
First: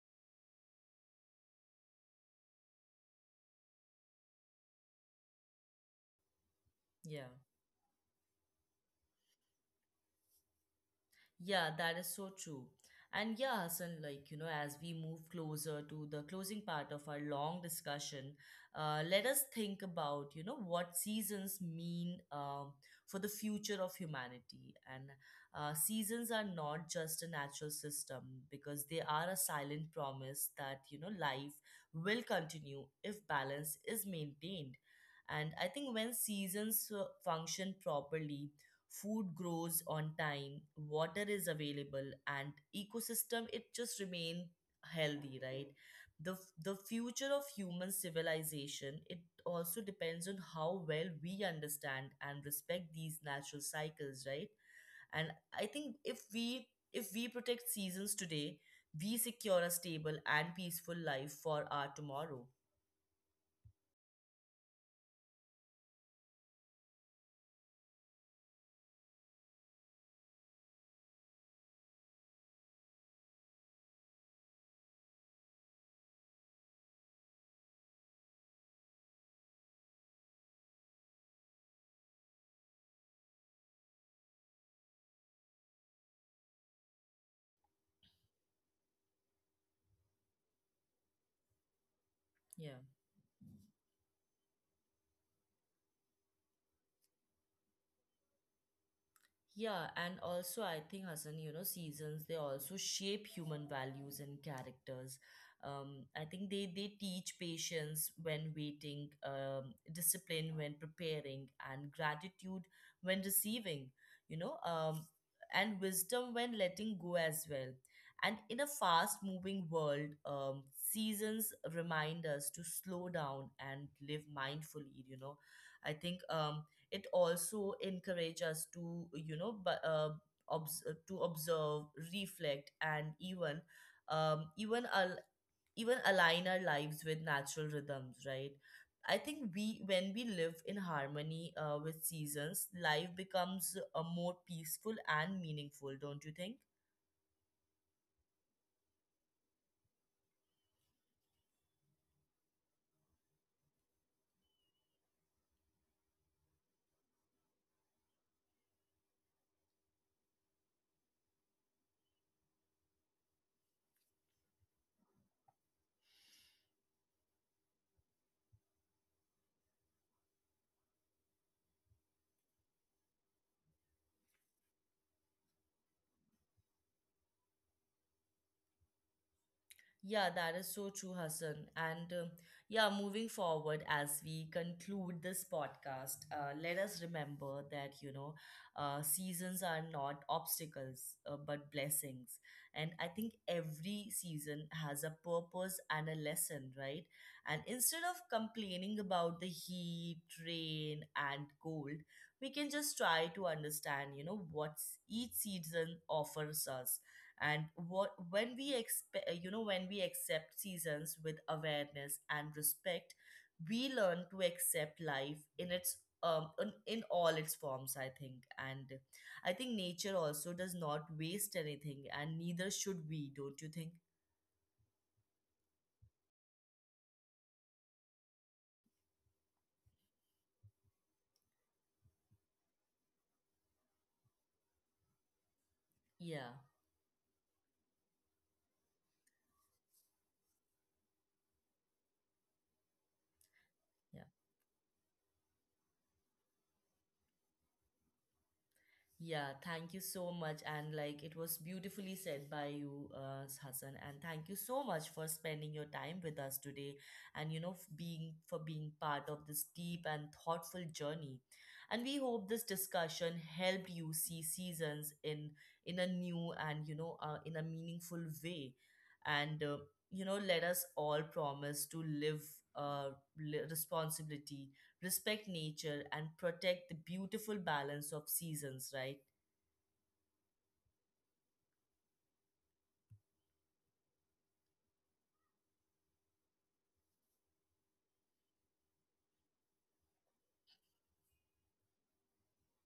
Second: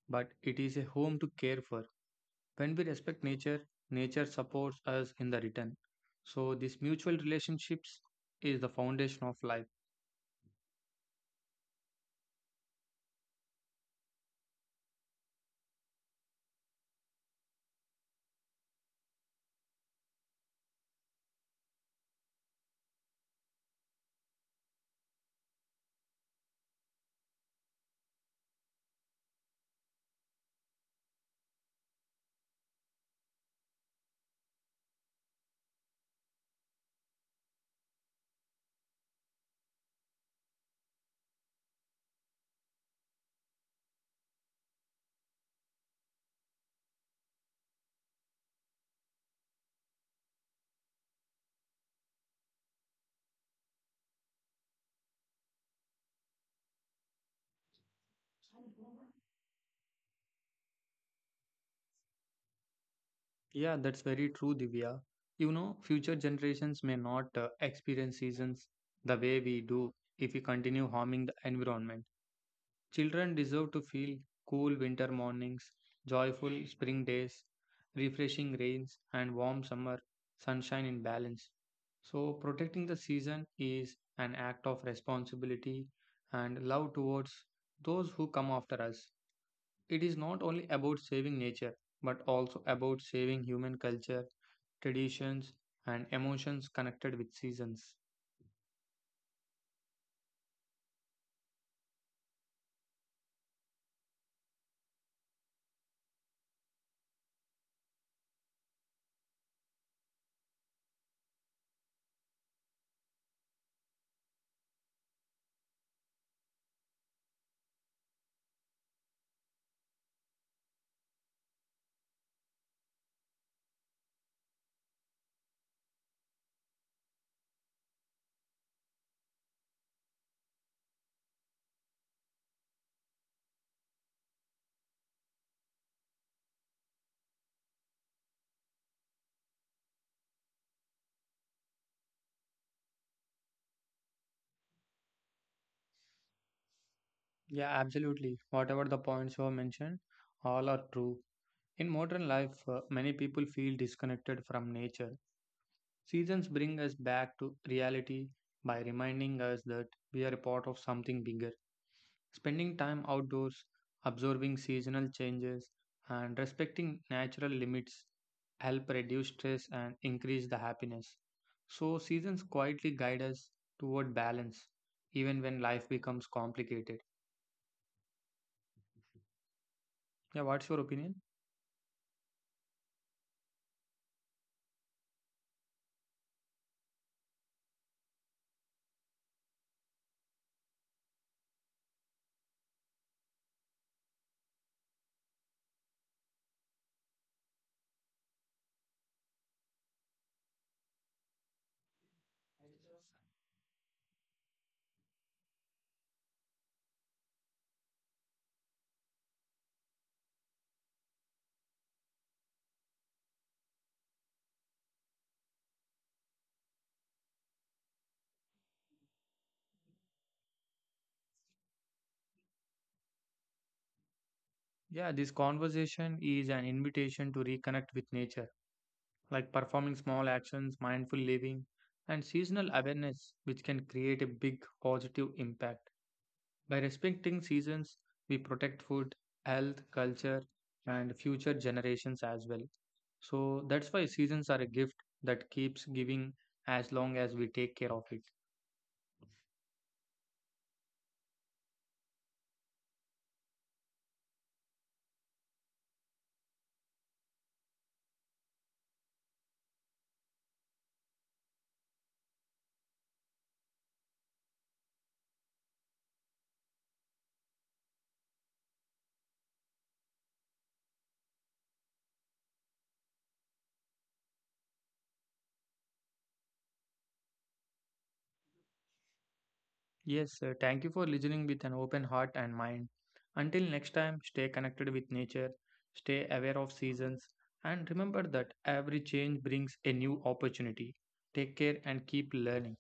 but it is a home to care for. When we respect nature, nature supports us in the return. So this mutual Yeah. relationships is the foundation of life. Yeah, that is so true. And yeah, Hassan, like, you know, as we move closer to the closing part of our long discussion, let us think about, you know, what seasons mean, for the future of humanity. And seasons are not just a natural system, because they are a silent promise that, you know, life will continue if balance is maintained. And I think when seasons function properly, food grows on time, water is available, and ecosystem it just remain healthy, right? The the future of human civilization, it also depends on how well we understand and respect these natural cycles, right? And I think if we protect seasons today, we secure a stable and peaceful life for our tomorrow. Yeah, that's very true, Divya. You know, future generations may not experience seasons the way we do if we continue harming the environment. Children deserve to feel cool winter mornings, joyful spring days, refreshing rains, and warm summer sunshine in balance. So protecting the season is an act of responsibility and love towards those who come after us. It is not only about saving nature, but also Yeah. about saving human culture, traditions, and emotions connected with seasons. Yeah, and also I think Hassan, you know, seasons, they also shape human values and characters. I think they teach patience when waiting, discipline when preparing, and gratitude when receiving. You know, um, and wisdom when letting go as well. And in a fast-moving world, seasons remind us to slow down and live mindfully. I think it also encourages us to, to observe, reflect, and um, even al- even align our lives with natural rhythms, right? I think we when we live in harmony with seasons, life becomes more peaceful and meaningful, don't you think? Yeah, absolutely. Whatever the points you have mentioned, all are true. In modern life, many people feel disconnected from nature. Seasons bring us back to reality by reminding us that we are a part of something bigger. Spending time outdoors, observing seasonal changes, and respecting natural limits help reduce stress and increase the happiness. So seasons quietly guide us toward balance, even when life becomes complicated. Yeah, Yeah, that what's is your so true, opinion? Hassan. And yeah, moving forward as we conclude this podcast, let us remember that, you know, seasons are not obstacles, but blessings. And I think every season has a purpose and a lesson, right? And instead of complaining about the heat, rain, and cold, we can just try to understand, you know, what each season offers us. And what when we expect you know when we accept seasons with awareness and respect, we learn to accept life in its, in all its forms, I think. And I think nature also does not waste anything, and neither should we, don't you think? Yeah, this conversation is an invitation to reconnect with nature, like performing small actions, mindful living, and seasonal awareness, which can create a big positive impact. Yeah. By respecting seasons, we protect food, health, culture, and future generations as well. So that's why Yeah. seasons are a gift that keeps giving as long as we take care of it. Yeah, thank you so much. And like it was beautifully said by you, Hassan. And thank you so much for spending your time with us today, and, you know, f- being for being part of this deep and thoughtful journey. And we hope this discussion helped you see seasons in a new and, you know, in a meaningful way. And, let us all promise to live uh, responsibility, respect nature, and protect the beautiful balance of seasons, right? Yes, sir. Thank you for listening with an open heart and mind. Until next time, stay connected with nature, stay aware of seasons, and remember that every change brings a new opportunity. Take care and keep learning.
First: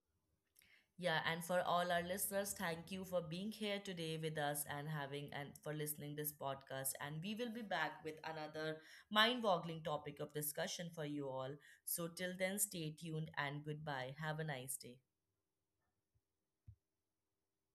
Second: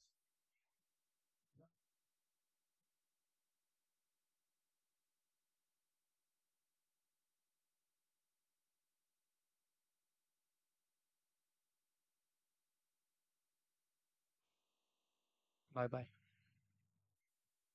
Yeah, and for all our listeners, thank you for being here today with us and having and for listening this podcast. And we will be back with another mind-boggling topic of discussion for you all. So till then, stay tuned and goodbye. Have a nice day. Bye bye.